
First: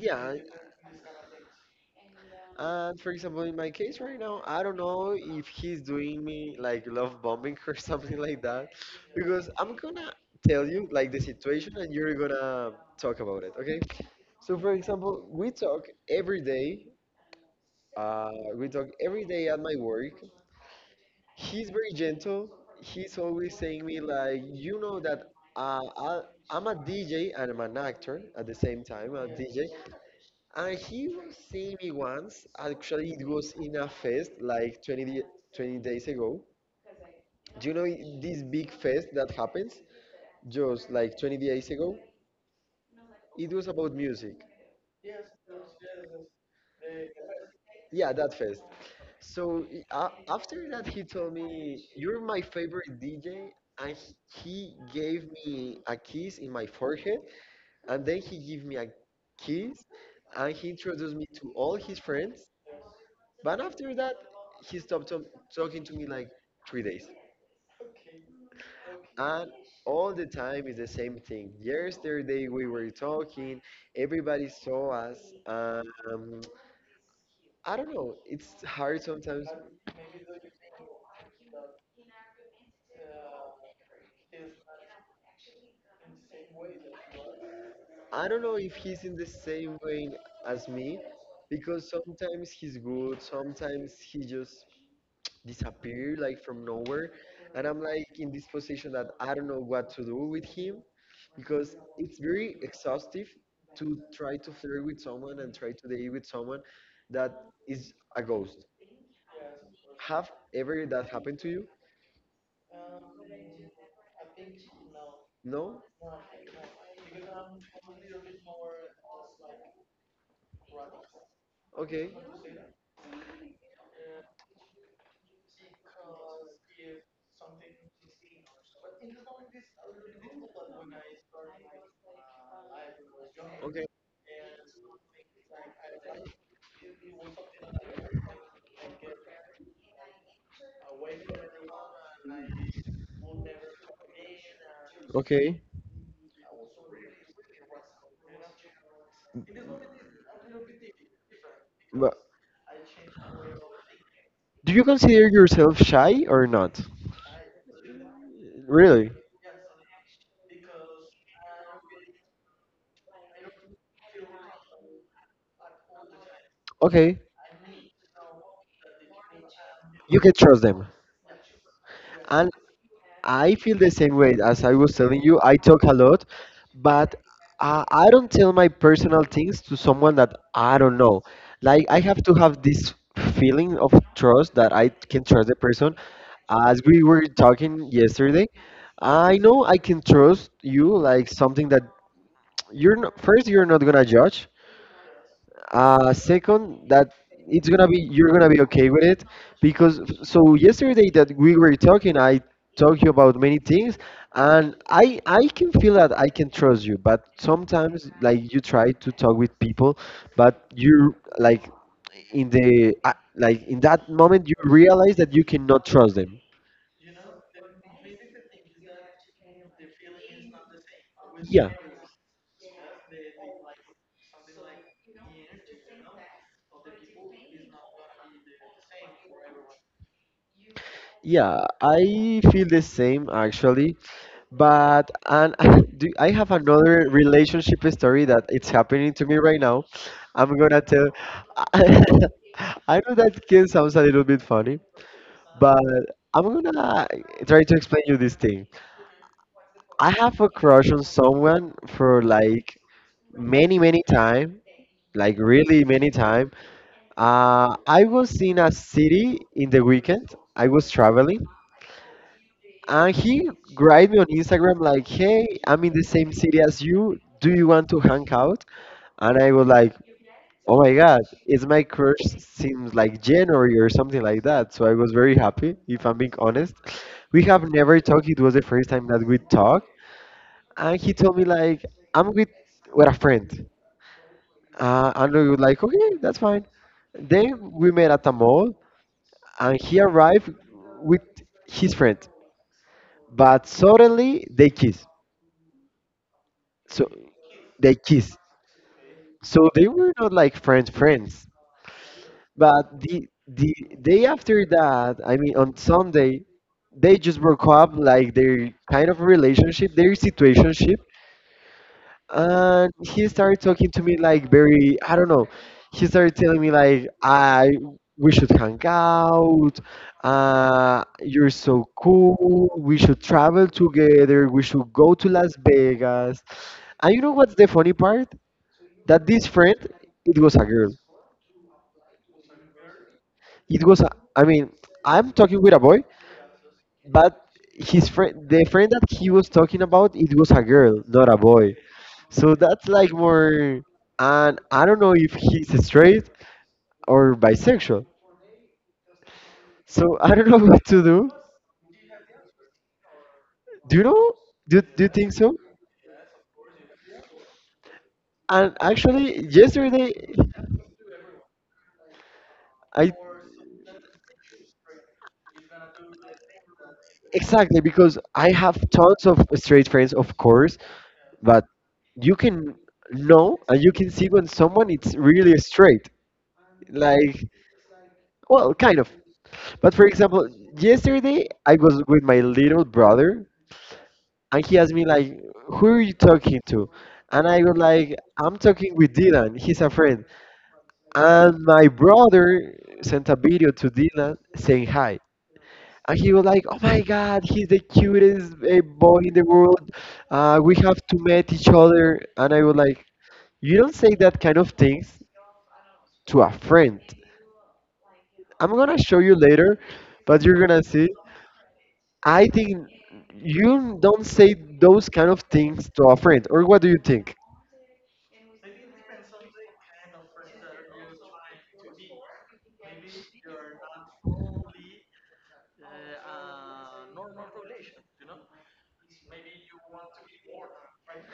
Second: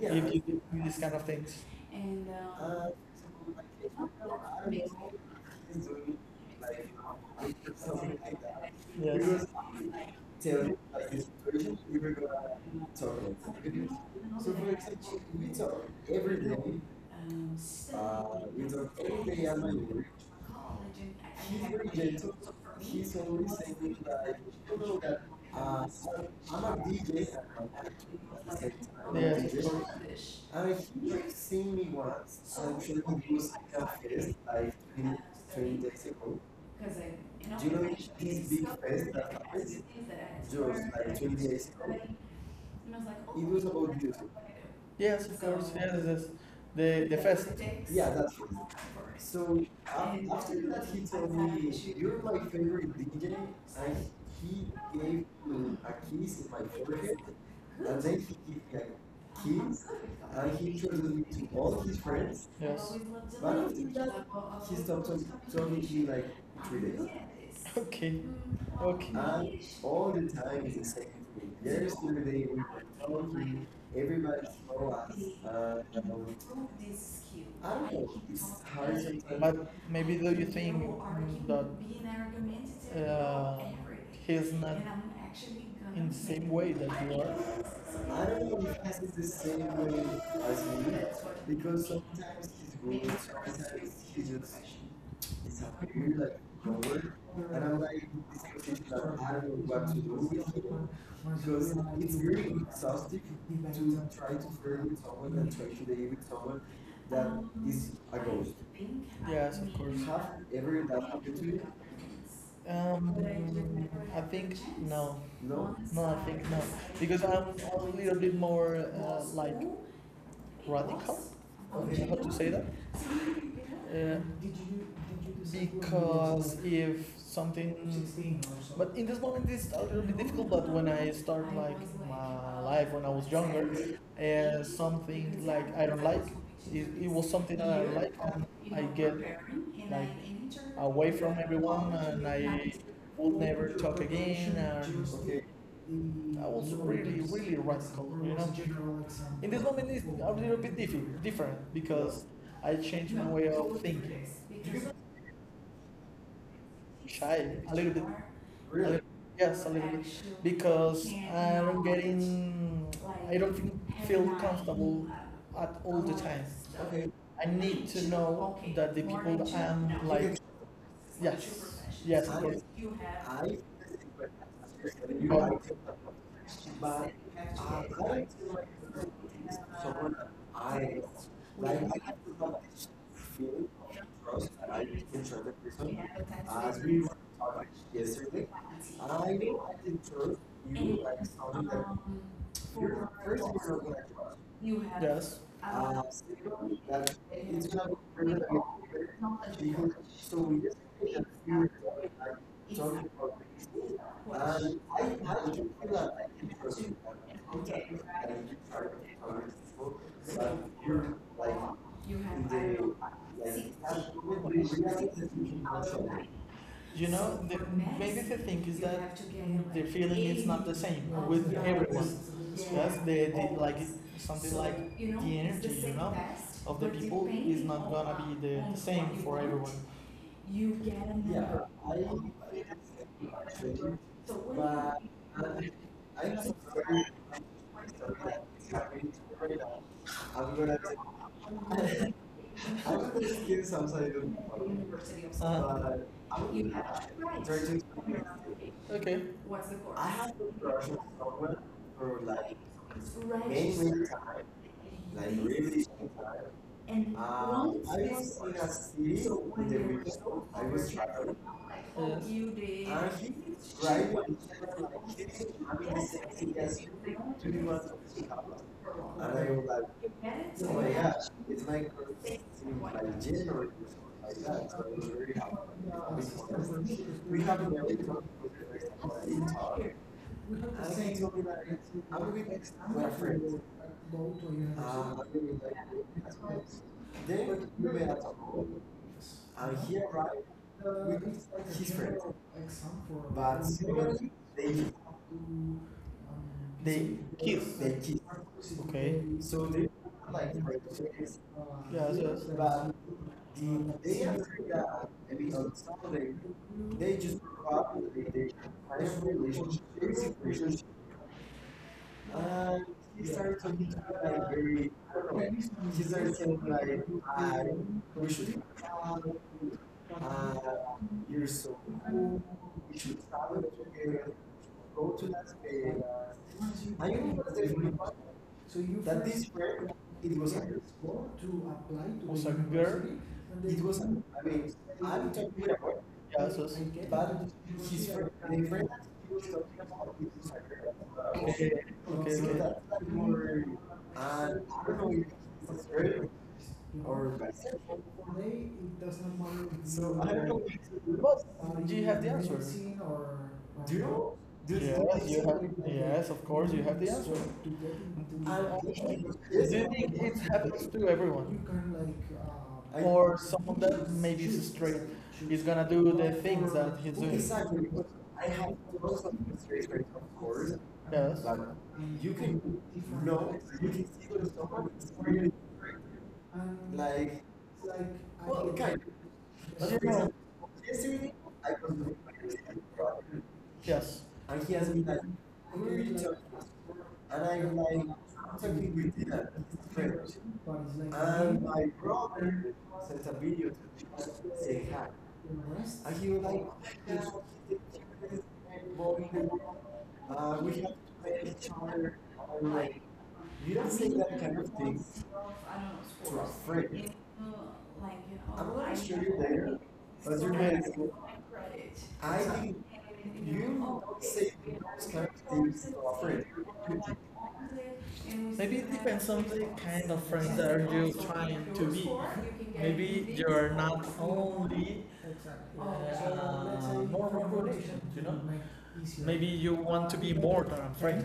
Speaker 1: Yeah, if you do these kind of things. And um,
Speaker 2: And for example, in
Speaker 1: Uh,
Speaker 2: my case right
Speaker 1: so
Speaker 2: now, I don't know if he's doing me like love
Speaker 1: like,
Speaker 2: bombing or [laughs] something
Speaker 1: like
Speaker 2: like that,
Speaker 1: yes,
Speaker 2: because I'm
Speaker 1: we
Speaker 2: gonna
Speaker 1: tell
Speaker 2: tell you
Speaker 1: like
Speaker 2: like the
Speaker 1: his
Speaker 2: situation
Speaker 1: version,
Speaker 2: and
Speaker 1: we were
Speaker 2: you're
Speaker 1: gonna talk about
Speaker 2: gonna
Speaker 1: it.
Speaker 2: talk about it, okay?
Speaker 1: So
Speaker 2: So
Speaker 1: for
Speaker 2: for example,
Speaker 1: example, we
Speaker 2: we
Speaker 1: talk
Speaker 2: talk every
Speaker 1: every
Speaker 2: day.
Speaker 1: day, um, uh,
Speaker 2: Uh, we
Speaker 1: we
Speaker 2: talk
Speaker 1: talk
Speaker 2: every
Speaker 1: every day
Speaker 2: day
Speaker 1: at
Speaker 2: at
Speaker 1: my
Speaker 2: my
Speaker 1: work.
Speaker 2: work,
Speaker 1: I- I He's
Speaker 2: he's
Speaker 1: very really
Speaker 2: very
Speaker 1: gentle,
Speaker 2: gentle.
Speaker 1: he's
Speaker 2: He's always
Speaker 1: always saying
Speaker 2: saying me
Speaker 1: like,
Speaker 2: like,
Speaker 1: you
Speaker 2: you
Speaker 1: know
Speaker 2: know
Speaker 1: that,
Speaker 2: that uh,
Speaker 1: uh,
Speaker 2: I,
Speaker 1: so I'm
Speaker 2: I'm a
Speaker 1: a D J and
Speaker 2: D J and I'm
Speaker 1: I'm
Speaker 2: an
Speaker 1: actually
Speaker 2: actor at the
Speaker 1: at the,
Speaker 2: same time.
Speaker 1: I'm a,
Speaker 2: I'm a
Speaker 1: yeah, D J.
Speaker 2: D J,
Speaker 1: And
Speaker 2: and
Speaker 1: if
Speaker 2: he
Speaker 1: you've
Speaker 2: was
Speaker 1: seen
Speaker 2: seeing
Speaker 1: me
Speaker 2: me once.
Speaker 1: once, I actually
Speaker 2: Actually, it
Speaker 1: it was
Speaker 2: was in
Speaker 1: at
Speaker 2: a
Speaker 1: a
Speaker 2: fest
Speaker 1: fest like
Speaker 2: like 20,
Speaker 1: twenty,
Speaker 2: di-
Speaker 1: twenty
Speaker 2: twenty days
Speaker 1: days
Speaker 2: ago.
Speaker 1: ago. Do
Speaker 2: Do
Speaker 1: you
Speaker 2: you know
Speaker 1: know this
Speaker 2: this
Speaker 1: big
Speaker 2: big fest
Speaker 1: fest
Speaker 2: that
Speaker 1: that
Speaker 2: happens
Speaker 1: happens? Just
Speaker 2: just like
Speaker 1: like
Speaker 2: twenty
Speaker 1: twenty
Speaker 2: days
Speaker 1: days ago.
Speaker 2: ago?
Speaker 1: And I was like, oh.
Speaker 2: It
Speaker 1: It was
Speaker 2: was
Speaker 1: about,
Speaker 2: about
Speaker 1: that's music,
Speaker 2: music.
Speaker 1: what I do. Yes, of course. So, yes, yes. The the fest. It takes,
Speaker 2: Yeah,
Speaker 1: yeah,
Speaker 2: that
Speaker 1: that's it,
Speaker 2: fest.
Speaker 1: time. So
Speaker 2: So
Speaker 1: um,
Speaker 2: i- a-
Speaker 1: and after
Speaker 2: after that,
Speaker 1: that, he,
Speaker 2: he
Speaker 1: that's
Speaker 2: told
Speaker 1: told an me,
Speaker 2: me,
Speaker 1: issue,
Speaker 2: "You're
Speaker 1: "You're
Speaker 2: my
Speaker 1: my favorite
Speaker 2: favorite
Speaker 1: D J,"
Speaker 2: D J," and
Speaker 1: and he
Speaker 2: he gave
Speaker 1: gave me
Speaker 2: me
Speaker 1: a
Speaker 2: a
Speaker 1: kiss
Speaker 2: kiss in
Speaker 1: in my
Speaker 2: my
Speaker 1: forehead,
Speaker 2: forehead.
Speaker 1: and
Speaker 2: And then
Speaker 1: then
Speaker 2: he
Speaker 1: he gave
Speaker 2: gave me
Speaker 1: me a,
Speaker 2: a
Speaker 1: he,
Speaker 2: kiss
Speaker 1: so uh,
Speaker 2: and he
Speaker 1: he introduced
Speaker 2: introduced me
Speaker 1: me
Speaker 2: to
Speaker 1: to
Speaker 2: all
Speaker 1: all
Speaker 2: his
Speaker 1: his
Speaker 2: friends.
Speaker 1: friends. Yes.
Speaker 2: But
Speaker 1: But after
Speaker 2: after that,
Speaker 1: that,
Speaker 2: he
Speaker 1: he
Speaker 2: stopped
Speaker 1: stopped
Speaker 2: to-
Speaker 1: talk-
Speaker 2: talking
Speaker 1: talking
Speaker 2: to
Speaker 1: to
Speaker 2: me
Speaker 1: me
Speaker 2: like
Speaker 1: like
Speaker 2: three
Speaker 1: three days.
Speaker 2: days.
Speaker 1: Okay. Okay.
Speaker 2: And
Speaker 1: And
Speaker 2: all
Speaker 1: all
Speaker 2: the
Speaker 1: the
Speaker 2: time
Speaker 1: time
Speaker 2: is
Speaker 1: is
Speaker 2: the
Speaker 1: exciting
Speaker 2: same
Speaker 1: for
Speaker 2: thing.
Speaker 1: me.
Speaker 2: Yesterday
Speaker 1: Yesterday we
Speaker 2: we
Speaker 1: were
Speaker 2: were talking,
Speaker 1: talking,
Speaker 2: everybody
Speaker 1: everybody
Speaker 2: saw
Speaker 1: saw
Speaker 2: us.
Speaker 1: us. Uh, you know,
Speaker 2: Um,
Speaker 1: I
Speaker 2: I don't
Speaker 1: don't
Speaker 2: know,
Speaker 1: know,
Speaker 2: it's
Speaker 1: it's
Speaker 2: hard
Speaker 1: hard sometimes.
Speaker 2: sometimes.
Speaker 1: But maybe do you think, mm, that, uh, he's not in the same way that you are?
Speaker 2: I
Speaker 1: I
Speaker 2: don't know
Speaker 1: don't
Speaker 2: if
Speaker 1: know
Speaker 2: he's
Speaker 1: if
Speaker 2: in
Speaker 1: he's
Speaker 2: the
Speaker 1: the
Speaker 2: same
Speaker 1: same
Speaker 2: way
Speaker 1: way
Speaker 2: as
Speaker 1: as
Speaker 2: me,
Speaker 1: me
Speaker 2: because
Speaker 1: because
Speaker 2: sometimes
Speaker 1: sometimes
Speaker 2: he's
Speaker 1: he's
Speaker 2: good,
Speaker 1: good,
Speaker 2: sometimes
Speaker 1: sometimes
Speaker 2: he
Speaker 1: he
Speaker 2: just
Speaker 1: just
Speaker 2: disappear
Speaker 1: disappears
Speaker 2: like
Speaker 1: like
Speaker 2: from nowhere.
Speaker 1: nowhere.
Speaker 2: And
Speaker 1: And
Speaker 2: I'm
Speaker 1: I'm
Speaker 2: like
Speaker 1: like
Speaker 2: in this
Speaker 1: this position
Speaker 2: position that
Speaker 1: that
Speaker 2: I
Speaker 1: I
Speaker 2: don't
Speaker 1: don't
Speaker 2: know
Speaker 1: know
Speaker 2: what
Speaker 1: what
Speaker 2: to
Speaker 1: to
Speaker 2: do
Speaker 1: do
Speaker 2: with
Speaker 1: with
Speaker 2: him
Speaker 1: him
Speaker 2: because
Speaker 1: because
Speaker 2: it's
Speaker 1: it's
Speaker 2: very
Speaker 1: very
Speaker 2: exhaustive
Speaker 1: exhausting
Speaker 2: to
Speaker 1: to
Speaker 2: try
Speaker 1: try
Speaker 2: to
Speaker 1: to
Speaker 2: flirt
Speaker 1: flirt
Speaker 2: with
Speaker 1: with
Speaker 2: someone
Speaker 1: someone
Speaker 2: and
Speaker 1: and
Speaker 2: try
Speaker 1: try
Speaker 2: to
Speaker 1: to
Speaker 2: date
Speaker 1: date
Speaker 2: with
Speaker 1: with
Speaker 2: someone
Speaker 1: someone that
Speaker 2: that is
Speaker 1: is
Speaker 2: a
Speaker 1: a ghost.
Speaker 2: ghost.
Speaker 1: Yes, of course.
Speaker 2: Have
Speaker 1: Have
Speaker 2: ever
Speaker 1: ever
Speaker 2: that
Speaker 1: that
Speaker 2: happened
Speaker 1: happened
Speaker 2: to
Speaker 1: to
Speaker 2: you?
Speaker 1: you? Um, I think no. No?
Speaker 2: No.
Speaker 1: No, I think no, because I'm a little bit more, uh, like, radical. I don't
Speaker 2: Okay.
Speaker 1: know how to say that? Uh, Did you did you because if something so? But in this moment it's a little bit difficult, but when I start like my life when I was younger,
Speaker 2: Okay.
Speaker 1: uh, something like I don't like it, it was something that I don't like, and I get like away from everyone, and I would never talk again, and
Speaker 2: Okay.
Speaker 1: I was really, really radical, you know. In this moment it's a little bit diffi- different
Speaker 2: But
Speaker 1: because I changed my way of thinking.
Speaker 2: do you consider yourself shy or not?
Speaker 1: Shy, a little bit. Really?
Speaker 2: Really?
Speaker 1: Yes, a little bit. Because I'm getting, I don't think, feel comfortable at all the time.
Speaker 2: Okay.
Speaker 1: I need to know that the people that I'm
Speaker 2: You can
Speaker 1: like,
Speaker 2: trust them.
Speaker 1: yes, yes. I-
Speaker 2: And
Speaker 1: but- You have.
Speaker 2: I
Speaker 1: I. You-
Speaker 2: feel the
Speaker 1: I
Speaker 2: same way as I
Speaker 1: think.
Speaker 2: was telling you. I talk a lot, but
Speaker 1: But
Speaker 2: I,
Speaker 1: I
Speaker 2: I don't
Speaker 1: like
Speaker 2: tell
Speaker 1: to
Speaker 2: my
Speaker 1: like
Speaker 2: personal things to someone
Speaker 1: someone,
Speaker 2: that I don't
Speaker 1: I
Speaker 2: know.
Speaker 1: like, I
Speaker 2: Like
Speaker 1: have
Speaker 2: I
Speaker 1: to
Speaker 2: have to have
Speaker 1: have
Speaker 2: this
Speaker 1: this feeling
Speaker 2: feeling of
Speaker 1: of
Speaker 2: trust
Speaker 1: trust
Speaker 2: that
Speaker 1: that
Speaker 2: I
Speaker 1: I
Speaker 2: can
Speaker 1: can
Speaker 2: trust
Speaker 1: trust
Speaker 2: the
Speaker 1: the
Speaker 2: person.
Speaker 1: person.
Speaker 2: As
Speaker 1: As
Speaker 2: we
Speaker 1: we were
Speaker 2: were
Speaker 1: talking
Speaker 2: talking yesterday,
Speaker 1: yesterday, I
Speaker 2: I know
Speaker 1: know
Speaker 2: I
Speaker 1: I
Speaker 2: can
Speaker 1: can trust
Speaker 2: trust you.
Speaker 1: you
Speaker 2: Like
Speaker 1: like
Speaker 2: something
Speaker 1: someone
Speaker 2: that
Speaker 1: that, Um,
Speaker 2: you're
Speaker 1: you're
Speaker 2: not,
Speaker 1: the
Speaker 2: first
Speaker 1: first
Speaker 2: you're not
Speaker 1: person for, that
Speaker 2: gonna
Speaker 1: I trust.
Speaker 2: judge,
Speaker 1: You have. Yes, uh,
Speaker 2: uh, second, that
Speaker 1: that
Speaker 2: it's gonna be you're gonna be okay with it
Speaker 1: knowledge.
Speaker 2: because so yesterday that we were
Speaker 1: You,
Speaker 2: talking, I
Speaker 1: it,
Speaker 2: talked you about many things, and
Speaker 1: Um, I,
Speaker 2: I I
Speaker 1: I,
Speaker 2: can feel that I can trust you, but sometimes like
Speaker 1: I,
Speaker 2: you try to talk with people,
Speaker 1: so
Speaker 2: but
Speaker 1: here,
Speaker 2: you
Speaker 1: like,
Speaker 2: like
Speaker 1: you have
Speaker 2: in
Speaker 1: did,
Speaker 2: the uh, like
Speaker 1: like,
Speaker 2: in that moment you realize that you cannot trust them.
Speaker 1: you know, the, maybe the thing is that the feeling is not the same with
Speaker 2: Yeah.
Speaker 1: everyone. Yes, the, the like something like the energy you know, of the people is not gonna be the, the same for everyone. You
Speaker 2: Yeah,
Speaker 1: get,
Speaker 2: I feel the same
Speaker 1: yeah.
Speaker 2: actually.
Speaker 1: So what,
Speaker 2: But and [laughs] do, I have another relationship story that it's happening to me right now.
Speaker 1: but
Speaker 2: I'm gonna tell.
Speaker 1: I,
Speaker 2: [laughs]
Speaker 1: I
Speaker 2: I know that kid
Speaker 1: was
Speaker 2: sounds a little bit funny,
Speaker 1: University of,
Speaker 2: but
Speaker 1: Uh,
Speaker 2: I'm
Speaker 1: oh, you
Speaker 2: gonna
Speaker 1: have
Speaker 2: try to
Speaker 1: rights.
Speaker 2: explain you this thing.
Speaker 1: Okay. What's the course? I
Speaker 2: I
Speaker 1: have
Speaker 2: have a
Speaker 1: a crush
Speaker 2: crush on someone
Speaker 1: for
Speaker 2: for like many, many
Speaker 1: mainly,
Speaker 2: time,
Speaker 1: like,
Speaker 2: like
Speaker 1: really.
Speaker 2: really many time.
Speaker 1: And uh,
Speaker 2: Uh, I
Speaker 1: once
Speaker 2: was in
Speaker 1: I
Speaker 2: a
Speaker 1: series
Speaker 2: city
Speaker 1: when in
Speaker 2: in
Speaker 1: the they were
Speaker 2: the
Speaker 1: weekend.
Speaker 2: weekend.
Speaker 1: So I
Speaker 2: I was
Speaker 1: was like,
Speaker 2: traveling.
Speaker 1: oh, yes, you did.
Speaker 2: And he write me
Speaker 1: Right.
Speaker 2: on Instagram like,
Speaker 1: Yes,
Speaker 2: "Hey, I'm in the
Speaker 1: yes, I
Speaker 2: same
Speaker 1: think
Speaker 2: city
Speaker 1: yes.
Speaker 2: as you. Do you want to hang out?"
Speaker 1: And
Speaker 2: And I was
Speaker 1: I,
Speaker 2: like,
Speaker 1: get it? So
Speaker 2: "Oh
Speaker 1: my,
Speaker 2: my
Speaker 1: yeah,
Speaker 2: God,
Speaker 1: it's
Speaker 2: it's my
Speaker 1: like,
Speaker 2: crush since like
Speaker 1: seems like,
Speaker 2: January or something like that." So I was very happy, if I'm being honest.
Speaker 1: we
Speaker 2: We
Speaker 1: have a
Speaker 2: have
Speaker 1: very,
Speaker 2: never talked. It was the first time that
Speaker 1: we
Speaker 2: we talked,
Speaker 1: have the, I,
Speaker 2: and
Speaker 1: same,
Speaker 2: he
Speaker 1: think.
Speaker 2: told me like,
Speaker 1: I'm
Speaker 2: "I'm with
Speaker 1: with my
Speaker 2: with a friend."
Speaker 1: friends. Go. Uh, I'm
Speaker 2: Uh, and we were
Speaker 1: with.
Speaker 2: like, "Okay, that's fine."
Speaker 1: They were
Speaker 2: Then we
Speaker 1: really.
Speaker 2: met at a mall,
Speaker 1: And
Speaker 2: and
Speaker 1: he
Speaker 2: he
Speaker 1: arrived
Speaker 2: arrived with
Speaker 1: with his
Speaker 2: his
Speaker 1: friends.
Speaker 2: friend.
Speaker 1: But
Speaker 2: But
Speaker 1: suddenly
Speaker 2: suddenly they kiss. so
Speaker 1: they, Kiss. They
Speaker 2: they kissed.
Speaker 1: kissed. Okay. So
Speaker 2: So
Speaker 1: they
Speaker 2: they were not
Speaker 1: were
Speaker 2: like
Speaker 1: like
Speaker 2: friends,
Speaker 1: friends. Yes,
Speaker 2: friends.
Speaker 1: yes. But
Speaker 2: But the the
Speaker 1: the
Speaker 2: day
Speaker 1: day after
Speaker 2: after
Speaker 1: that,
Speaker 2: that, I
Speaker 1: they
Speaker 2: mean,
Speaker 1: basically,
Speaker 2: on Sunday, they just broke up. Like their kind of relationship, their situationship,
Speaker 1: uh,
Speaker 2: and he started talking to me like very, I don't know.
Speaker 1: like,
Speaker 2: He
Speaker 1: he's
Speaker 2: started telling
Speaker 1: already
Speaker 2: me
Speaker 1: like, uh,
Speaker 2: like,
Speaker 1: you-
Speaker 2: I we should hang out.
Speaker 1: uh,
Speaker 2: Uh, you're so cool. We should travel together. We should go to Las Vegas.
Speaker 1: I
Speaker 2: And you know
Speaker 1: mean,
Speaker 2: what's the funny part?
Speaker 1: so you
Speaker 2: That
Speaker 1: that,
Speaker 2: this friend, it
Speaker 1: it
Speaker 2: was
Speaker 1: was for
Speaker 2: a girl.
Speaker 1: to apply to, was the, a girl, university. It
Speaker 2: It was
Speaker 1: was
Speaker 2: a,
Speaker 1: an
Speaker 2: I mean, I'm
Speaker 1: adult,
Speaker 2: talking with a boy,
Speaker 1: yeah, so
Speaker 2: but
Speaker 1: but
Speaker 2: his
Speaker 1: his,
Speaker 2: friend the friend that he was talking about, it was a girl, not a boy.
Speaker 1: okay,
Speaker 2: So
Speaker 1: okay.
Speaker 2: that's like
Speaker 1: Or- or
Speaker 2: more.
Speaker 1: uh,
Speaker 2: And I don't know if he's straight or
Speaker 1: or
Speaker 2: bisexual,
Speaker 1: they, it does not matter. So,
Speaker 2: so [laughs]
Speaker 1: I
Speaker 2: I don't know
Speaker 1: don't-
Speaker 2: what to do.
Speaker 1: are, do you have the answer? Or, or do
Speaker 2: Do you know?
Speaker 1: you, Do
Speaker 2: do,
Speaker 1: you
Speaker 2: do you
Speaker 1: yes,
Speaker 2: think
Speaker 1: you
Speaker 2: so?
Speaker 1: have, yes, of course, you have the answer. To,
Speaker 2: And
Speaker 1: I-
Speaker 2: actually
Speaker 1: yes, do you
Speaker 2: yesterday,
Speaker 1: think it happens to everyone? You can like. Uh, I-
Speaker 2: I
Speaker 1: Or someone that maybe is straight is gonna do the things that he's doing?
Speaker 2: exactly
Speaker 1: Exactly.
Speaker 2: because I have tons of straight friends, of course.
Speaker 1: Yes. But
Speaker 2: But you
Speaker 1: you can
Speaker 2: can know
Speaker 1: know
Speaker 2: and you can see when someone it's
Speaker 1: for you,
Speaker 2: really straight, like
Speaker 1: like, like, well,
Speaker 2: well, kind
Speaker 1: okay.
Speaker 2: of. But
Speaker 1: But for
Speaker 2: for
Speaker 1: example,
Speaker 2: example,
Speaker 1: yesterday,
Speaker 2: yesterday I was with my little brother
Speaker 1: yes,
Speaker 2: and he
Speaker 1: he
Speaker 2: asked
Speaker 1: has
Speaker 2: me
Speaker 1: been like
Speaker 2: like, "Who are you
Speaker 1: very tough,
Speaker 2: talking to?" And I
Speaker 1: like
Speaker 2: was like, "I'm talking
Speaker 1: talking
Speaker 2: with
Speaker 1: with
Speaker 2: Dylan, he's a friend."
Speaker 1: friends, like,
Speaker 2: And
Speaker 1: and
Speaker 2: my
Speaker 1: my
Speaker 2: brother
Speaker 1: friend
Speaker 2: sent a
Speaker 1: said,
Speaker 2: video to Dylan saying
Speaker 1: "Say hi,"
Speaker 2: hi, and
Speaker 1: and
Speaker 2: he
Speaker 1: he
Speaker 2: was like,
Speaker 1: like,
Speaker 2: "Oh my
Speaker 1: "Yes,"
Speaker 2: God, he's the cutest eh, boy in the world. Uh, we have to meet each other." And I
Speaker 1: was
Speaker 2: was like,
Speaker 1: like,
Speaker 2: "You
Speaker 1: you
Speaker 2: don't
Speaker 1: don't
Speaker 2: say
Speaker 1: say
Speaker 2: that
Speaker 1: that
Speaker 2: kind
Speaker 1: kind
Speaker 2: of
Speaker 1: of
Speaker 2: things
Speaker 1: thing to
Speaker 2: to
Speaker 1: to
Speaker 2: a
Speaker 1: our friend.
Speaker 2: friend."
Speaker 1: Like,
Speaker 2: I'm
Speaker 1: I'm
Speaker 2: gonna
Speaker 1: gonna
Speaker 2: show
Speaker 1: show
Speaker 2: you
Speaker 1: you
Speaker 2: later,
Speaker 1: later,
Speaker 2: but
Speaker 1: but
Speaker 2: you're
Speaker 1: you're my-
Speaker 2: gonna see.
Speaker 1: asking my,
Speaker 2: I
Speaker 1: I
Speaker 2: think
Speaker 1: think,
Speaker 2: you
Speaker 1: you,
Speaker 2: don't say those kind
Speaker 1: oh,
Speaker 2: of
Speaker 1: think
Speaker 2: things to a
Speaker 1: so.
Speaker 2: friend, or what do you think?
Speaker 1: Maybe it depends on the kind of friends that are you trying to be. Maybe you're not only, exactly, uh, normal relation, you know. Maybe you want to be more than a friend.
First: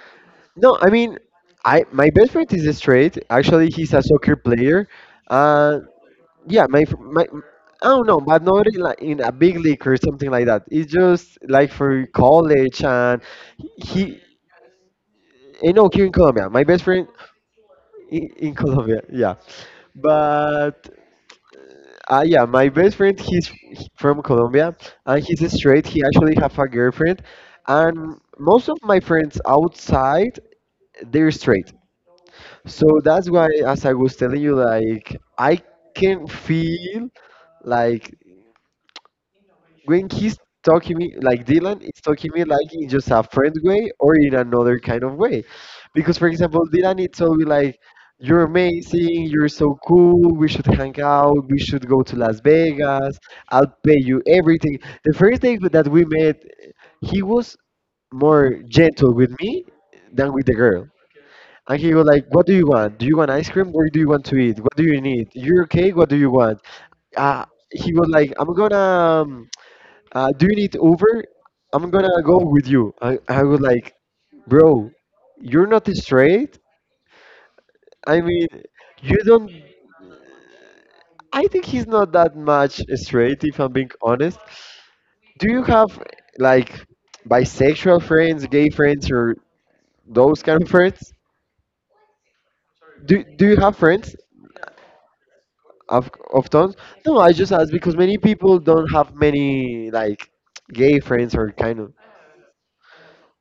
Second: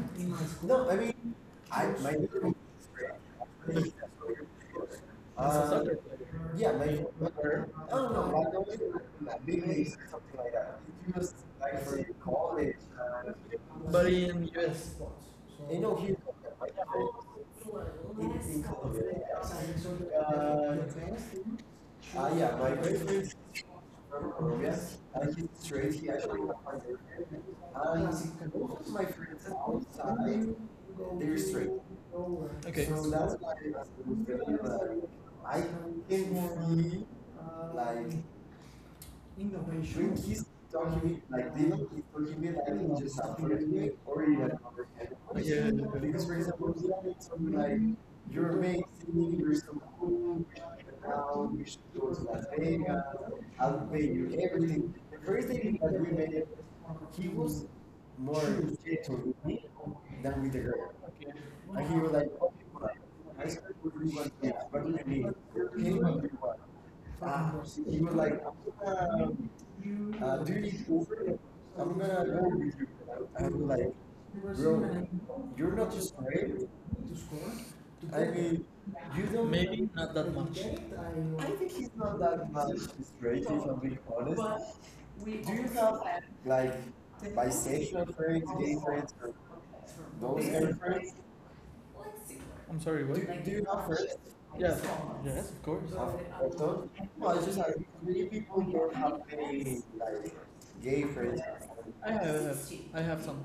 Speaker 2: No,
Speaker 1: No,
Speaker 2: I
Speaker 1: I
Speaker 2: mean,
Speaker 1: mean,
Speaker 2: I
Speaker 1: I,
Speaker 2: my best friend is straight. Actually, he's a soccer player.
Speaker 1: he's a, Uh,
Speaker 2: Uh,
Speaker 1: soccer player,
Speaker 2: yeah,
Speaker 1: yeah,
Speaker 2: my fr-
Speaker 1: maybe.
Speaker 2: my.
Speaker 1: But, Or-
Speaker 2: I don't
Speaker 1: oh
Speaker 2: know, but not
Speaker 1: no,
Speaker 2: in, like, in a
Speaker 1: like,
Speaker 2: big
Speaker 1: big
Speaker 2: league
Speaker 1: league.
Speaker 2: or something like that. It's just like for college and
Speaker 1: But
Speaker 2: he,
Speaker 1: in U S.
Speaker 2: you
Speaker 1: Uh,
Speaker 2: know, here in Colombia, my best friend in, in Colombia, yeah. But uh, yeah,
Speaker 1: yeah,
Speaker 2: my
Speaker 1: but
Speaker 2: best friend he's from Colombia
Speaker 1: yes.
Speaker 2: and he's straight. He actually have a girlfriend,
Speaker 1: And
Speaker 2: and most of my friends outside
Speaker 1: outside,
Speaker 2: they're
Speaker 1: they're straight.
Speaker 2: straight.
Speaker 1: Okay.
Speaker 2: So
Speaker 1: So
Speaker 2: that's
Speaker 1: that's
Speaker 2: why,
Speaker 1: like,
Speaker 2: as I was telling you, like
Speaker 1: I
Speaker 2: I
Speaker 1: can
Speaker 2: can
Speaker 1: feel
Speaker 2: feel like
Speaker 1: like
Speaker 2: when
Speaker 1: when
Speaker 2: he's
Speaker 1: he's
Speaker 2: talking me
Speaker 1: talking
Speaker 2: like
Speaker 1: like
Speaker 2: Dylan
Speaker 1: Dylan,
Speaker 2: is
Speaker 1: he's
Speaker 2: talking
Speaker 1: talking
Speaker 2: me
Speaker 1: me like
Speaker 2: like in
Speaker 1: in
Speaker 2: just
Speaker 1: just
Speaker 2: a
Speaker 1: a
Speaker 2: friend way
Speaker 1: friend
Speaker 2: or
Speaker 1: or
Speaker 2: in
Speaker 1: in
Speaker 2: another
Speaker 1: a,
Speaker 2: kind of way.
Speaker 1: yeah,
Speaker 2: Because for example, Dylan it's always like,
Speaker 1: like,
Speaker 2: "You're
Speaker 1: make
Speaker 2: amazing,
Speaker 1: Sydney
Speaker 2: you're so
Speaker 1: Bristol
Speaker 2: cool, we should hang out, we should go to
Speaker 1: goes to
Speaker 2: Las
Speaker 1: Las Vegas,
Speaker 2: Vegas, I'll pay you
Speaker 1: Albania,
Speaker 2: everything."
Speaker 1: everything.
Speaker 2: The first day
Speaker 1: Everything
Speaker 2: that we met, he
Speaker 1: he
Speaker 2: was
Speaker 1: was more
Speaker 2: more
Speaker 1: than with
Speaker 2: gentle with me than
Speaker 1: the,
Speaker 2: with the girl.
Speaker 1: okay.
Speaker 2: And
Speaker 1: And
Speaker 2: he
Speaker 1: he
Speaker 2: was
Speaker 1: was
Speaker 2: like, "What do you want? Do you want ice cream? What do you want to eat? What do you
Speaker 1: like me.
Speaker 2: need? You're okay? What do you
Speaker 1: Okay.
Speaker 2: want?" Uh,
Speaker 1: Uh,
Speaker 2: he
Speaker 1: he
Speaker 2: was
Speaker 1: was
Speaker 2: like,
Speaker 1: like,
Speaker 2: "I'm gonna um,
Speaker 1: um,
Speaker 2: uh,
Speaker 1: uh,
Speaker 2: do
Speaker 1: do
Speaker 2: you
Speaker 1: you,
Speaker 2: need Uber? I'm
Speaker 1: I'm
Speaker 2: gonna
Speaker 1: gonna
Speaker 2: go
Speaker 1: go
Speaker 2: with
Speaker 1: with
Speaker 2: you." I, I would
Speaker 1: you like,
Speaker 2: like, bro,
Speaker 1: bro,
Speaker 2: you're
Speaker 1: you're
Speaker 2: not straight.
Speaker 1: great.
Speaker 2: I
Speaker 1: I
Speaker 2: mean,
Speaker 1: mean
Speaker 2: you
Speaker 1: you don't.
Speaker 2: don't.
Speaker 1: Maybe not that much,
Speaker 2: I think he's not that
Speaker 1: that much
Speaker 2: much
Speaker 1: straight,
Speaker 2: straight,
Speaker 1: if
Speaker 2: if I'm
Speaker 1: I
Speaker 2: being
Speaker 1: being
Speaker 2: honest.
Speaker 1: honest. Do
Speaker 2: Do you
Speaker 1: you have
Speaker 2: have
Speaker 1: like
Speaker 2: like
Speaker 1: by games,
Speaker 2: bisexual friends, gay
Speaker 1: or
Speaker 2: friends, or those
Speaker 1: those
Speaker 2: kind of
Speaker 1: kind friends?
Speaker 2: friends?
Speaker 1: I'm sorry, what?
Speaker 2: Do
Speaker 1: Do,
Speaker 2: Do
Speaker 1: do
Speaker 2: you
Speaker 1: you
Speaker 2: have
Speaker 1: have friends?
Speaker 2: friends
Speaker 1: Yeah. Yes, of course.
Speaker 2: of
Speaker 1: Of,
Speaker 2: of
Speaker 1: of
Speaker 2: tons?
Speaker 1: those?
Speaker 2: No,
Speaker 1: Well,
Speaker 2: I
Speaker 1: it's just
Speaker 2: just
Speaker 1: like
Speaker 2: ask because many
Speaker 1: many people
Speaker 2: people
Speaker 1: don't
Speaker 2: don't have
Speaker 1: have any
Speaker 2: many
Speaker 1: like
Speaker 2: like
Speaker 1: gay
Speaker 2: gay friends
Speaker 1: friends.
Speaker 2: or kind of,
Speaker 1: I have, I have, I have some.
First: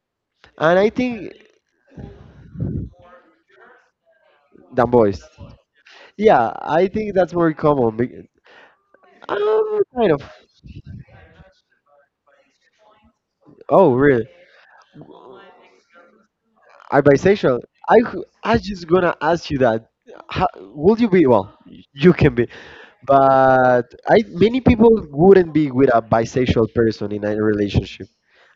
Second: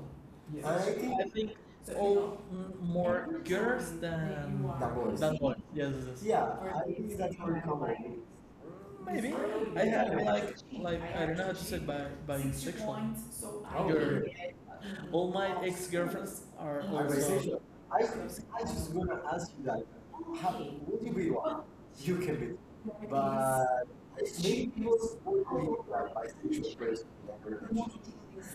Speaker 1: Yeah. I,
Speaker 2: and
Speaker 1: yes,
Speaker 2: I
Speaker 1: think, I
Speaker 2: think
Speaker 1: think all m- more girls than
Speaker 2: than
Speaker 1: that boys.
Speaker 2: boys.
Speaker 1: Than boys. Yes, yes, yes.
Speaker 2: Yeah,
Speaker 1: Yeah, I
Speaker 2: I think
Speaker 1: think
Speaker 2: that's
Speaker 1: that,
Speaker 2: more common.
Speaker 1: maybe.
Speaker 2: I'm
Speaker 1: I
Speaker 2: kind
Speaker 1: had
Speaker 2: of.
Speaker 1: like, like I don't know how to say it, by bisexual.
Speaker 2: Oh,
Speaker 1: Your,
Speaker 2: really?
Speaker 1: all my ex girlfriends are
Speaker 2: Are
Speaker 1: all.
Speaker 2: bisexual? I c- I
Speaker 1: I
Speaker 2: just
Speaker 1: just go
Speaker 2: gonna ask you that. How,
Speaker 1: happy
Speaker 2: would you
Speaker 1: with
Speaker 2: be?
Speaker 1: you,
Speaker 2: Well,
Speaker 1: but
Speaker 2: you can be,
Speaker 1: maybe,
Speaker 2: but I many people wouldn't be with a bisexual person in a relationship.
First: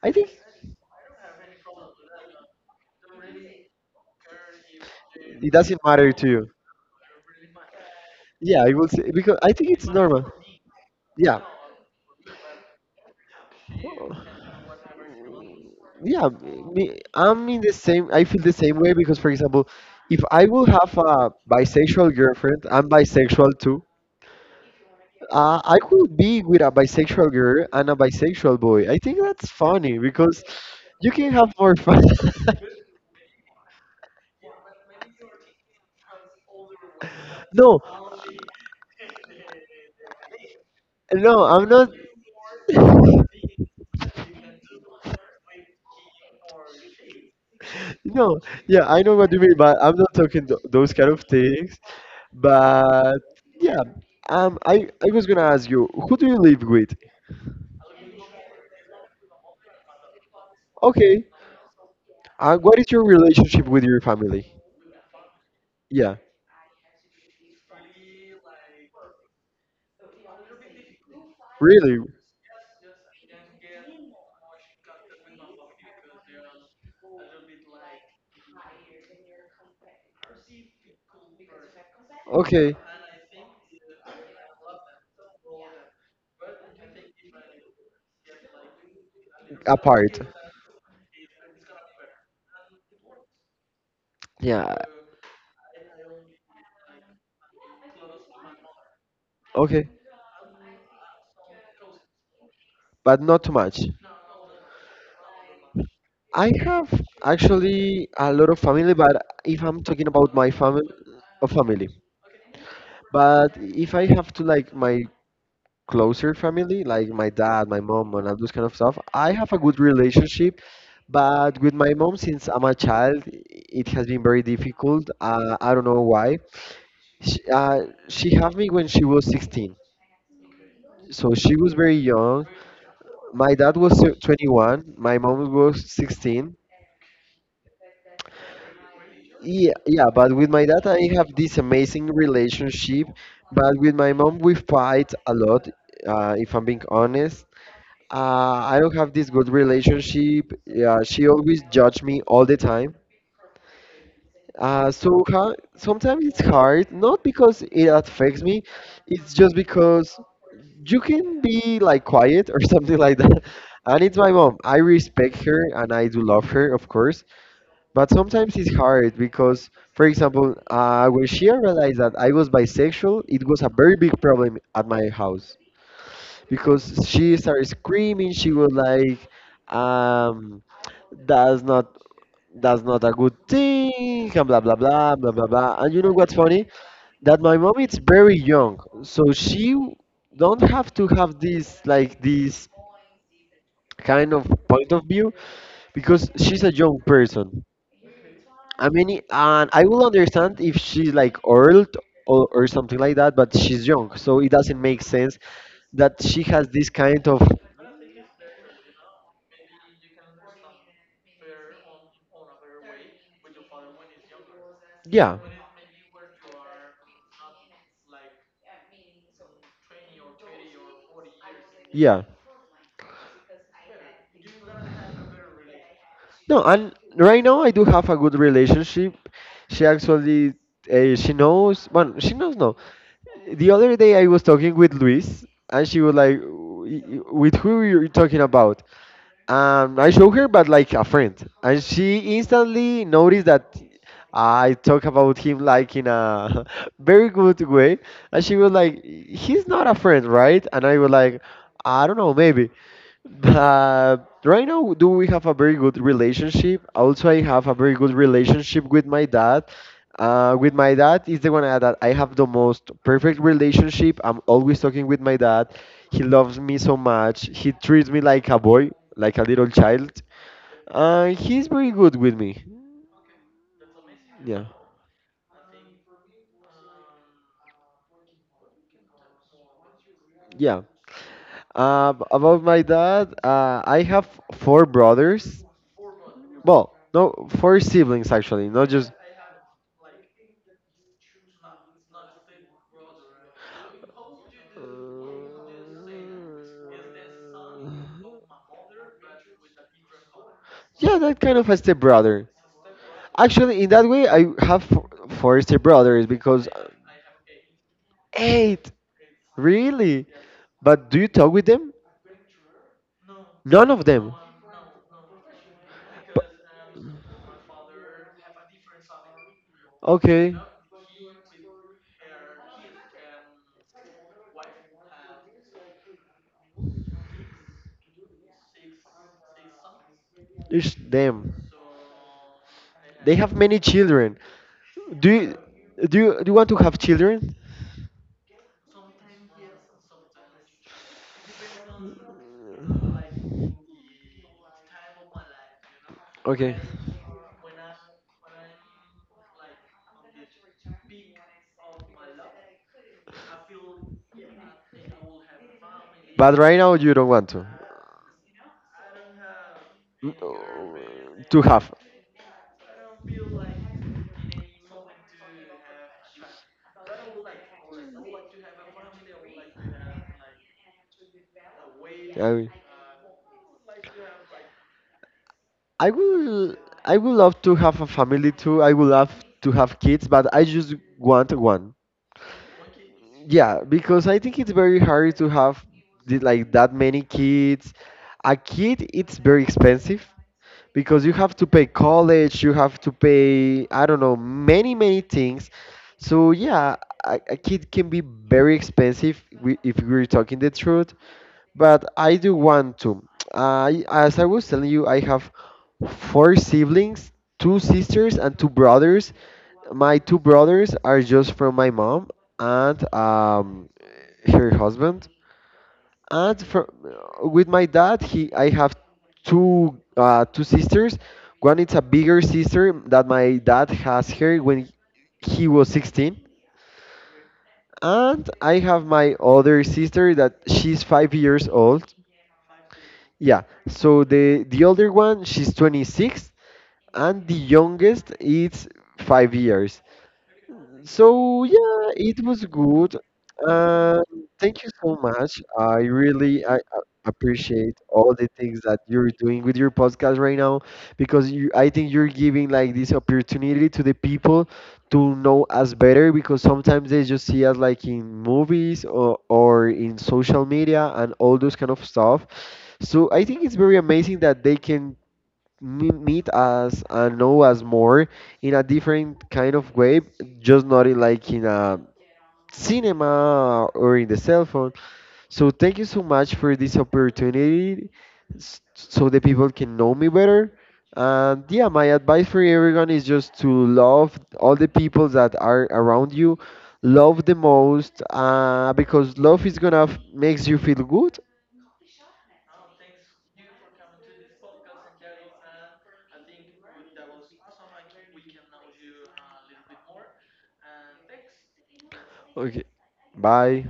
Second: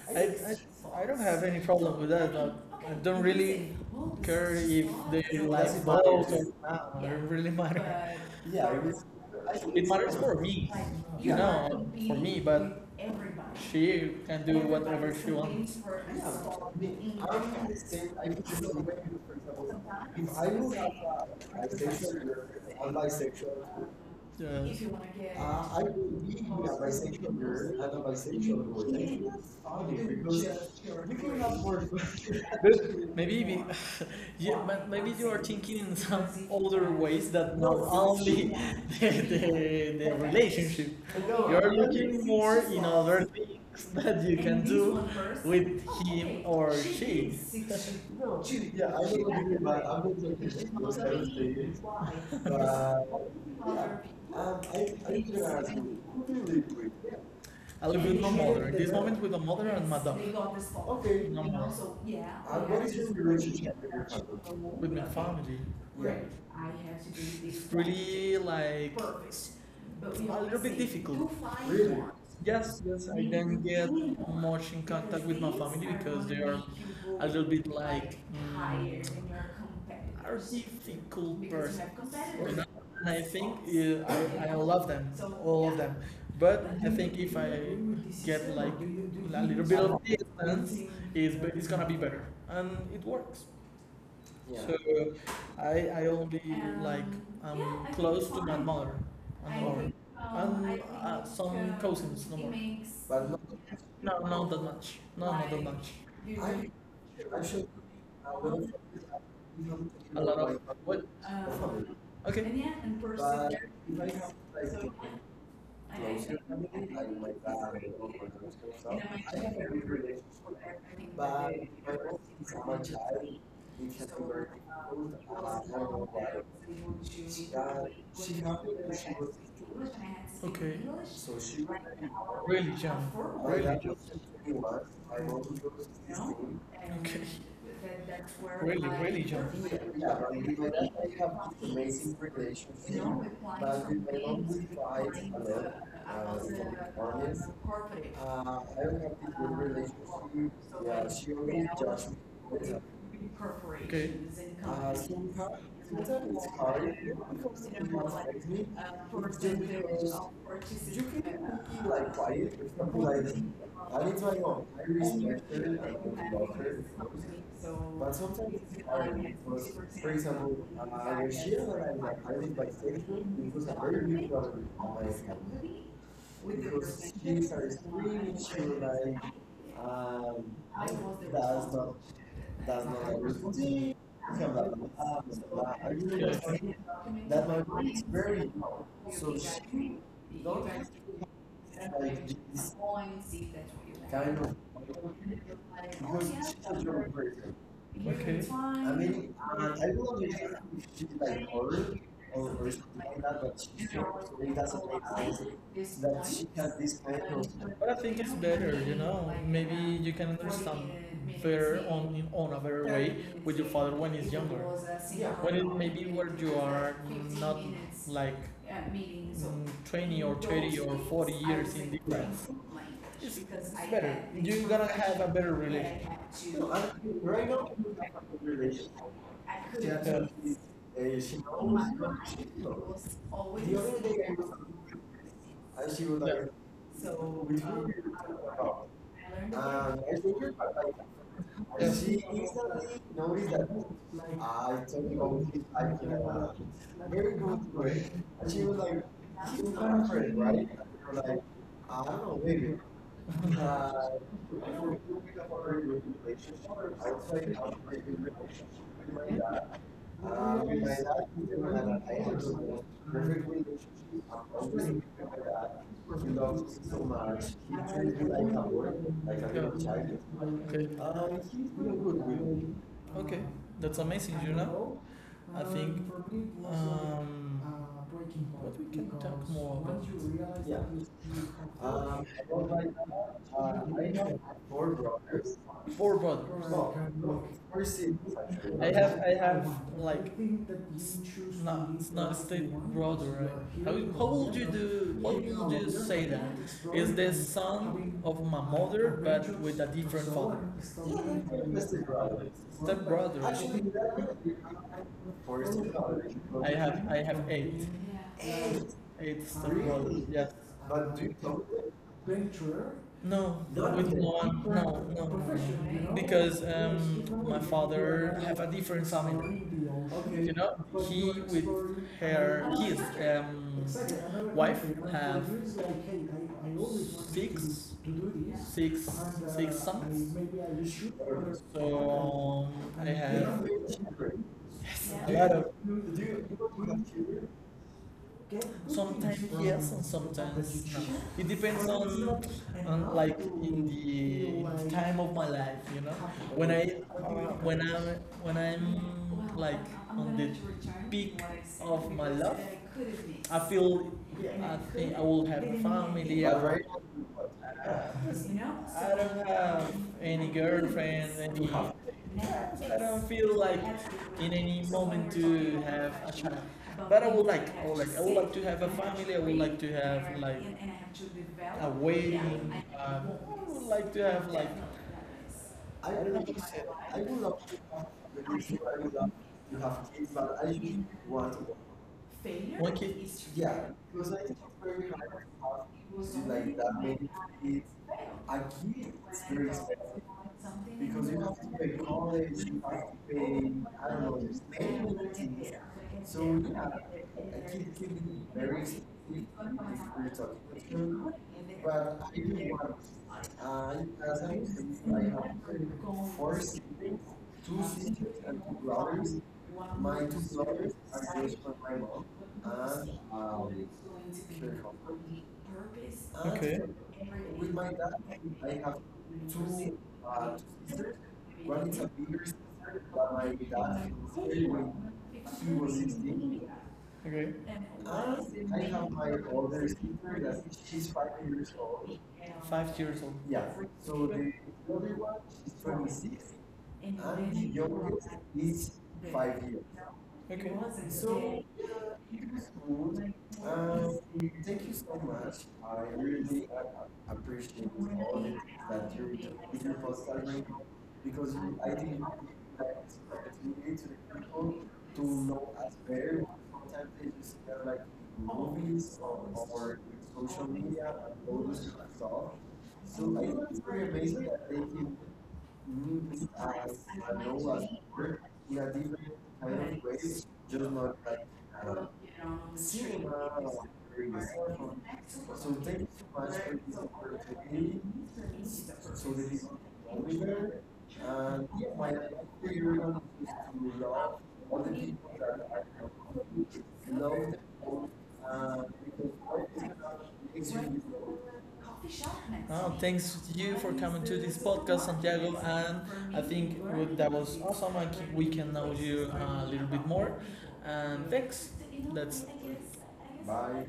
Speaker 2: I
Speaker 1: I,
Speaker 2: think
Speaker 1: I I don't have any problem with that. But I don't really care if they
Speaker 2: it doesn't
Speaker 1: like
Speaker 2: matter to
Speaker 1: balls or
Speaker 2: you.
Speaker 1: not. It really matter.
Speaker 2: Yeah,
Speaker 1: Yeah,
Speaker 2: I
Speaker 1: it
Speaker 2: will
Speaker 1: is.
Speaker 2: say because I think it's
Speaker 1: It matters
Speaker 2: normal.
Speaker 1: for me, you
Speaker 2: Yeah,
Speaker 1: know, for me, but she can do whatever she wants. Everybody's
Speaker 2: yeah.
Speaker 1: a,
Speaker 2: Me,
Speaker 1: yeah.
Speaker 2: I'm in the same. I feel the same way because, for example, if I will have a bisexual girlfriend, I'm bisexual too.
Speaker 1: Uh, if you wanna get
Speaker 2: Uh, I could be with a
Speaker 1: bisexual
Speaker 2: bisexual girl
Speaker 1: girl
Speaker 2: and
Speaker 1: and
Speaker 2: a
Speaker 1: a
Speaker 2: bisexual
Speaker 1: bisexual boy.
Speaker 2: boy. I think
Speaker 1: Like,
Speaker 2: that's funny because you can have more fun. [laughs]
Speaker 1: maybe we, yeah, but maybe you are thinking in some other ways that not
Speaker 2: No,
Speaker 1: only [laughs] the, the, the relationship.
Speaker 2: no,
Speaker 1: You
Speaker 2: I'm
Speaker 1: are
Speaker 2: not.
Speaker 1: looking more in
Speaker 2: [laughs]
Speaker 1: other things that you can do with him or she. [laughs] Yeah, I
Speaker 2: No,
Speaker 1: don't
Speaker 2: yeah, I know what you mean, but
Speaker 1: know
Speaker 2: I'm not
Speaker 1: if
Speaker 2: talking th
Speaker 1: it's
Speaker 2: those
Speaker 1: those
Speaker 2: kind
Speaker 1: kind
Speaker 2: of
Speaker 1: of things,
Speaker 2: things.
Speaker 1: but yeah,
Speaker 2: But
Speaker 1: um,
Speaker 2: yeah,
Speaker 1: I,
Speaker 2: um, I
Speaker 1: I
Speaker 2: I was
Speaker 1: think
Speaker 2: gonna ask
Speaker 1: that
Speaker 2: you, who do you live with?
Speaker 1: I live with my mother. In this moment, with my mother and my dog. Okay,
Speaker 2: Okay,
Speaker 1: no more.
Speaker 2: uh, what
Speaker 1: I
Speaker 2: is your relationship with your family?
Speaker 1: with conformity.
Speaker 2: Yeah,
Speaker 1: Right, I have to do this. Really like a little bit difficult.
Speaker 2: really?
Speaker 1: Really? Yes, yes. I don't get much in contact with my family because they are a little bit like higher mm, are difficult person.
Speaker 2: Okay.
Speaker 1: And I think yeah, I, I love them, all of them. But I think if I get like a little bit of
Speaker 2: Apart.
Speaker 1: distance, it's, it's gonna be better, and it works. Yeah.
Speaker 2: Yeah.
Speaker 1: So I I only Um, like I'm yeah, close to my mother and or
Speaker 2: Okay.
Speaker 1: um, and uh, some uh, cousins. No more.
Speaker 2: But not too much.
Speaker 1: No, not that much. No, not that much.
Speaker 2: I
Speaker 1: I,
Speaker 2: have
Speaker 1: I should.
Speaker 2: actually a lot of family, but if I'm talking
Speaker 1: A lot
Speaker 2: about
Speaker 1: of
Speaker 2: my family,
Speaker 1: what? uh,
Speaker 2: of family.
Speaker 1: Okay, yeah. But if I
Speaker 2: But if I
Speaker 1: have so
Speaker 2: have to like
Speaker 1: yeah, like
Speaker 2: my closer
Speaker 1: closer family,
Speaker 2: family, like
Speaker 1: like
Speaker 2: my
Speaker 1: my
Speaker 2: dad, my mom, and all those kind of
Speaker 1: dog,
Speaker 2: stuff,
Speaker 1: I have,
Speaker 2: I have a good
Speaker 1: think
Speaker 2: relationship.
Speaker 1: but
Speaker 2: But with my mom, since I'm a
Speaker 1: that
Speaker 2: child,
Speaker 1: we
Speaker 2: it
Speaker 1: can.
Speaker 2: has been very difficult. Uh, I
Speaker 1: uh,
Speaker 2: don't
Speaker 1: uh,
Speaker 2: know why. She,
Speaker 1: She,
Speaker 2: uh,
Speaker 1: uh,
Speaker 2: she had me when she was sixteen,
Speaker 1: okay,
Speaker 2: so
Speaker 1: so
Speaker 2: she was very young.
Speaker 1: really, John.
Speaker 2: My dad
Speaker 1: Really,
Speaker 2: was uh, twenty-one, my mom was sixteen.
Speaker 1: you and okay, that, that's where really, I really, John.
Speaker 2: Yeah, yeah, but with my dad, I have this amazing
Speaker 1: Amazing relationship.
Speaker 2: relationship.
Speaker 1: Não
Speaker 2: But
Speaker 1: but we
Speaker 2: with
Speaker 1: from
Speaker 2: my
Speaker 1: will
Speaker 2: mom, we
Speaker 1: games, a lot,
Speaker 2: fight a lot,
Speaker 1: uh,
Speaker 2: uh, if
Speaker 1: nossa
Speaker 2: I'm being
Speaker 1: from
Speaker 2: honest.
Speaker 1: audience. uh,
Speaker 2: Uh,
Speaker 1: Uh,
Speaker 2: I
Speaker 1: I
Speaker 2: don't
Speaker 1: don't have
Speaker 2: have
Speaker 1: a
Speaker 2: this good
Speaker 1: good relationship.
Speaker 2: relationship. Yeah,
Speaker 1: Yeah,
Speaker 2: she
Speaker 1: she
Speaker 2: always
Speaker 1: always
Speaker 2: judged
Speaker 1: judged
Speaker 2: me all the
Speaker 1: me.
Speaker 2: time.
Speaker 1: All Uh,
Speaker 2: Uh,
Speaker 1: somehow,
Speaker 2: so ha Sometimes
Speaker 1: sometimes
Speaker 2: it's
Speaker 1: it's hard.
Speaker 2: hard, not because
Speaker 1: It
Speaker 2: it
Speaker 1: must
Speaker 2: affects
Speaker 1: affect me.
Speaker 2: me,
Speaker 1: Uh,
Speaker 2: it's just
Speaker 1: percentage
Speaker 2: because
Speaker 1: of you
Speaker 2: you
Speaker 1: can
Speaker 2: can be
Speaker 1: be
Speaker 2: like
Speaker 1: like
Speaker 2: quiet
Speaker 1: quiet
Speaker 2: or
Speaker 1: or
Speaker 2: [laughs] something
Speaker 1: something
Speaker 2: like
Speaker 1: like that.
Speaker 2: that.
Speaker 1: I
Speaker 2: And
Speaker 1: need
Speaker 2: it's
Speaker 1: my
Speaker 2: my mom.
Speaker 1: own.
Speaker 2: I
Speaker 1: I
Speaker 2: respect
Speaker 1: respect her.
Speaker 2: her
Speaker 1: I
Speaker 2: and I do
Speaker 1: don't
Speaker 2: love
Speaker 1: know.
Speaker 2: her, of course.
Speaker 1: So, but
Speaker 2: But sometimes it's hard because, for
Speaker 1: for example,
Speaker 2: example, uh, when she realized that I was bisexual, it was a very big problem at my
Speaker 1: because
Speaker 2: house because she
Speaker 1: kids are
Speaker 2: started
Speaker 1: really
Speaker 2: screaming. She
Speaker 1: chill,
Speaker 2: was
Speaker 1: like,
Speaker 2: like,
Speaker 1: um,
Speaker 2: um,
Speaker 1: that,
Speaker 2: "That's
Speaker 1: that,
Speaker 2: not that's not a good thing, and blah blah blah blah blah blah." And you know what's funny? That my
Speaker 1: that,
Speaker 2: mom is very young,
Speaker 1: so
Speaker 2: so she don't
Speaker 1: don't,
Speaker 2: have to have this like
Speaker 1: like, this
Speaker 2: this
Speaker 1: that's what you want.
Speaker 2: kind
Speaker 1: Kind
Speaker 2: of
Speaker 1: of,
Speaker 2: point of view because
Speaker 1: because,
Speaker 2: she's a young person.
Speaker 1: okay. I
Speaker 2: I mean,
Speaker 1: mean,
Speaker 2: and I will understand if she's like old or, or something like that, but
Speaker 1: so
Speaker 2: she's young, so it
Speaker 1: it doesn't
Speaker 2: doesn't make
Speaker 1: make
Speaker 2: sense
Speaker 1: sense that
Speaker 2: that she has this kind of
Speaker 1: but I think it's better, you know. Maybe you can understand better on on a better way with your father when he's younger. Yeah.
Speaker 2: yeah,
Speaker 1: When it, maybe where you are not like mm, twenty or thirty or forty years in
Speaker 2: yeah.
Speaker 1: difference. It's, better. You're gonna have a better relation.
Speaker 2: No,
Speaker 1: No, I
Speaker 2: and
Speaker 1: think
Speaker 2: right
Speaker 1: we're
Speaker 2: now I do
Speaker 1: talking
Speaker 2: have a
Speaker 1: about
Speaker 2: good
Speaker 1: the relation.
Speaker 2: relationship. She
Speaker 1: Yeah, yeah.
Speaker 2: actually, uh,
Speaker 1: Uh,
Speaker 2: she
Speaker 1: she
Speaker 2: knows. Well,
Speaker 1: knows.
Speaker 2: she knows no. The other
Speaker 1: Always.
Speaker 2: day I was talking with Luis, and she
Speaker 1: She
Speaker 2: was
Speaker 1: was
Speaker 2: like,
Speaker 1: like,
Speaker 2: "W- y-
Speaker 1: so
Speaker 2: "With
Speaker 1: we
Speaker 2: who
Speaker 1: do.
Speaker 2: you're talking about?"
Speaker 1: I
Speaker 2: Um, I show her, but like a friend, and she
Speaker 1: she is
Speaker 2: instantly noticed that
Speaker 1: I
Speaker 2: I talk
Speaker 1: told you
Speaker 2: about
Speaker 1: all
Speaker 2: him
Speaker 1: this
Speaker 2: like
Speaker 1: like
Speaker 2: in
Speaker 1: in a
Speaker 2: a [laughs] very good way,
Speaker 1: way.
Speaker 2: and
Speaker 1: And
Speaker 2: she
Speaker 1: she
Speaker 2: was
Speaker 1: was
Speaker 2: like,
Speaker 1: like, she
Speaker 2: "He's
Speaker 1: was
Speaker 2: not a
Speaker 1: my
Speaker 2: friend,
Speaker 1: friend,
Speaker 2: right?"
Speaker 1: right?
Speaker 2: And I was like, "I don't know, maybe."
Speaker 1: Uh, uh,
Speaker 2: But right now, do
Speaker 1: we-
Speaker 2: we have a very good relationship?
Speaker 1: and
Speaker 2: Also, I have a very good relationship with my dad. Uh, with my
Speaker 1: I
Speaker 2: dad is the one that I have
Speaker 1: had
Speaker 2: the
Speaker 1: to
Speaker 2: most perfect relationship. I'm always talking with my dad. He
Speaker 1: we
Speaker 2: loves
Speaker 1: love
Speaker 2: me so
Speaker 1: so much.
Speaker 2: much. He
Speaker 1: He
Speaker 2: treats me
Speaker 1: treated me
Speaker 2: like
Speaker 1: like
Speaker 2: a
Speaker 1: a
Speaker 2: boy,
Speaker 1: boy,
Speaker 2: like
Speaker 1: like
Speaker 2: a little
Speaker 1: a
Speaker 2: child.
Speaker 1: child. Okay.
Speaker 2: Uh,
Speaker 1: Uh,
Speaker 2: he's
Speaker 1: he's
Speaker 2: very
Speaker 1: real
Speaker 2: good
Speaker 1: good with
Speaker 2: with me.
Speaker 1: me. Okay. That's amazing, you
Speaker 2: Yeah.
Speaker 1: know? I think, Um, for like, Um, uh, but we can talk more about yeah.
Speaker 2: Yeah.
Speaker 1: That you you have
Speaker 2: Uh,
Speaker 1: Um,
Speaker 2: about
Speaker 1: well,
Speaker 2: my
Speaker 1: like,
Speaker 2: dad, uh, I
Speaker 1: uh, I
Speaker 2: have
Speaker 1: know
Speaker 2: four
Speaker 1: four brothers.
Speaker 2: brothers.
Speaker 1: Four brothers.
Speaker 2: Well,
Speaker 1: Or I
Speaker 2: no, four
Speaker 1: four
Speaker 2: siblings
Speaker 1: siblings,
Speaker 2: actually,
Speaker 1: actually.
Speaker 2: not
Speaker 1: I
Speaker 2: just. Uh,
Speaker 1: have, I have like, s- not, it's not step brother, right? How, how would you do? How yeah, would you say that? Is not the son of my mother, but with a different so father?
Speaker 2: Yeah, that kind of
Speaker 1: Like
Speaker 2: a step brother.
Speaker 1: step brother.
Speaker 2: Actually,
Speaker 1: Actually,
Speaker 2: in that way, I have four, four, step brothers because
Speaker 1: I
Speaker 2: uh,
Speaker 1: have I have eight. Eight.
Speaker 2: eight,
Speaker 1: Eight star roles.
Speaker 2: really.
Speaker 1: Yes.
Speaker 2: But do you talk with them?
Speaker 1: Venturer. No.
Speaker 2: None of
Speaker 1: With the
Speaker 2: them.
Speaker 1: one. No. No.
Speaker 2: But-
Speaker 1: Because um, my father have a different family. Okay. You
Speaker 2: Okay.
Speaker 1: know, he with her his um exactly. Wife have six, six, six sons.
Speaker 2: It's them.
Speaker 1: So um, I
Speaker 2: They have
Speaker 1: have
Speaker 2: many children.
Speaker 1: yes.
Speaker 2: Do
Speaker 1: A
Speaker 2: you
Speaker 1: lot of
Speaker 2: do you, do you want to have children?
Speaker 1: sometimes yes and sometimes no. It depends on, on like in the like time of my life, you know. When
Speaker 2: Okay.
Speaker 1: I when I this? When I'm well, like on the peak of my love, I feel yeah. I think I will have a family.
Speaker 2: But right
Speaker 1: I
Speaker 2: now you don't want to
Speaker 1: you know? So I don't have any girlfriend,
Speaker 2: to
Speaker 1: any.
Speaker 2: have.
Speaker 1: I don't feel like in any moment to have a child. But I would like, I would like, I would like to have a family. I would like to have like a
Speaker 2: I,
Speaker 1: wedding. Um, I would like to have like I
Speaker 2: I
Speaker 1: would like to
Speaker 2: will
Speaker 1: say, I
Speaker 2: I would
Speaker 1: would love
Speaker 2: love to have a family too. I would love to have kids, but
Speaker 1: to
Speaker 2: I
Speaker 1: live
Speaker 2: just
Speaker 1: in
Speaker 2: want one.
Speaker 1: one kid.
Speaker 2: Yeah,
Speaker 1: Yeah,
Speaker 2: because I think it's very hard to have the, like
Speaker 1: like
Speaker 2: that
Speaker 1: that.
Speaker 2: many kids.
Speaker 1: I
Speaker 2: A kid, it's very expensive because
Speaker 1: because
Speaker 2: you have to pay college, you have to
Speaker 1: in-
Speaker 2: pay, I don't know,
Speaker 1: because
Speaker 2: many,
Speaker 1: many
Speaker 2: many
Speaker 1: in
Speaker 2: things.
Speaker 1: there. So
Speaker 2: So yeah, a, a kid
Speaker 1: we
Speaker 2: can be
Speaker 1: are
Speaker 2: very
Speaker 1: very
Speaker 2: expensive we- if we're talking the truth.
Speaker 1: but
Speaker 2: But I do want to. I, as I was telling you,
Speaker 1: I
Speaker 2: I have
Speaker 1: have
Speaker 2: four
Speaker 1: forced
Speaker 2: siblings,
Speaker 1: to
Speaker 2: two
Speaker 1: see
Speaker 2: sisters and two brothers. My
Speaker 1: my
Speaker 2: two brothers are just from my mom and
Speaker 1: uh, colleagues
Speaker 2: um, her husband. And
Speaker 1: okay.
Speaker 2: from, with my dad, he I have
Speaker 1: To
Speaker 2: two uh, two sisters. One is
Speaker 1: grant
Speaker 2: a bigger sister that
Speaker 1: my
Speaker 2: my dad
Speaker 1: dad
Speaker 2: has her
Speaker 1: anyway
Speaker 2: when he was
Speaker 1: was
Speaker 2: sixteen.
Speaker 1: sixteen. Okay.
Speaker 2: And I
Speaker 1: I
Speaker 2: have my other sister that she's five years
Speaker 1: so
Speaker 2: old.
Speaker 1: five years old.
Speaker 2: Yeah.
Speaker 1: Yeah
Speaker 2: So
Speaker 1: so the
Speaker 2: the the older one, she's twenty-six, and the
Speaker 1: and young
Speaker 2: youngest is
Speaker 1: is
Speaker 2: five
Speaker 1: five.
Speaker 2: years.
Speaker 1: Okay. So
Speaker 2: So yeah, it was good.
Speaker 1: Um,
Speaker 2: Um, thank
Speaker 1: thank
Speaker 2: you
Speaker 1: you
Speaker 2: so
Speaker 1: so much.
Speaker 2: much. I
Speaker 1: I
Speaker 2: really
Speaker 1: really
Speaker 2: I, I
Speaker 1: uh, appreciate
Speaker 2: appreciate all
Speaker 1: all the
Speaker 2: the
Speaker 1: things
Speaker 2: things that
Speaker 1: that you
Speaker 2: you're
Speaker 1: do
Speaker 2: doing with
Speaker 1: with your
Speaker 2: your podcast right
Speaker 1: podcast
Speaker 2: now because
Speaker 1: because
Speaker 2: you
Speaker 1: we
Speaker 2: I
Speaker 1: have
Speaker 2: think you're giving like this opportunity to the people
Speaker 1: to
Speaker 2: to know
Speaker 1: know
Speaker 2: us better because sometimes they just see us like in movies
Speaker 1: movies.
Speaker 2: or, or in social media and all those kind of stuff. So I
Speaker 1: So
Speaker 2: think
Speaker 1: it's
Speaker 2: it's very
Speaker 1: amazing
Speaker 2: amazing that
Speaker 1: that
Speaker 2: they can me-
Speaker 1: mm,
Speaker 2: meet us and know us more
Speaker 1: we
Speaker 2: in a
Speaker 1: are
Speaker 2: different kind of
Speaker 1: kind of
Speaker 2: way,
Speaker 1: just
Speaker 2: just not in like in
Speaker 1: like
Speaker 2: a
Speaker 1: serious.
Speaker 2: cinema or in the cell phone.
Speaker 1: So
Speaker 2: So thank you so much for
Speaker 1: that's
Speaker 2: this
Speaker 1: really
Speaker 2: opportunity, s-
Speaker 1: so
Speaker 2: so the
Speaker 1: the
Speaker 2: people can know me better.
Speaker 1: uh,
Speaker 2: And yeah, my advice
Speaker 1: yeah,
Speaker 2: for everyone
Speaker 1: you
Speaker 2: is just to love
Speaker 1: love all
Speaker 2: all
Speaker 1: the
Speaker 2: the
Speaker 1: people
Speaker 2: people
Speaker 1: that
Speaker 2: that
Speaker 1: are around
Speaker 2: are around you,
Speaker 1: you. You love
Speaker 2: love
Speaker 1: them
Speaker 2: the
Speaker 1: all,
Speaker 2: most,
Speaker 1: uh,
Speaker 2: uh, because
Speaker 1: because
Speaker 2: love
Speaker 1: what
Speaker 2: is
Speaker 1: is
Speaker 2: gonna f-
Speaker 1: love
Speaker 2: makes
Speaker 1: makes
Speaker 2: you
Speaker 1: you
Speaker 2: feel good.
Speaker 1: beautiful. Oh, thanks to you for coming to this podcast, Santiago. And I think w- that was awesome. I think we can know you uh, a little bit more. And thanks. That's
Speaker 2: Okay,
Speaker 1: bye.
Speaker 2: bye.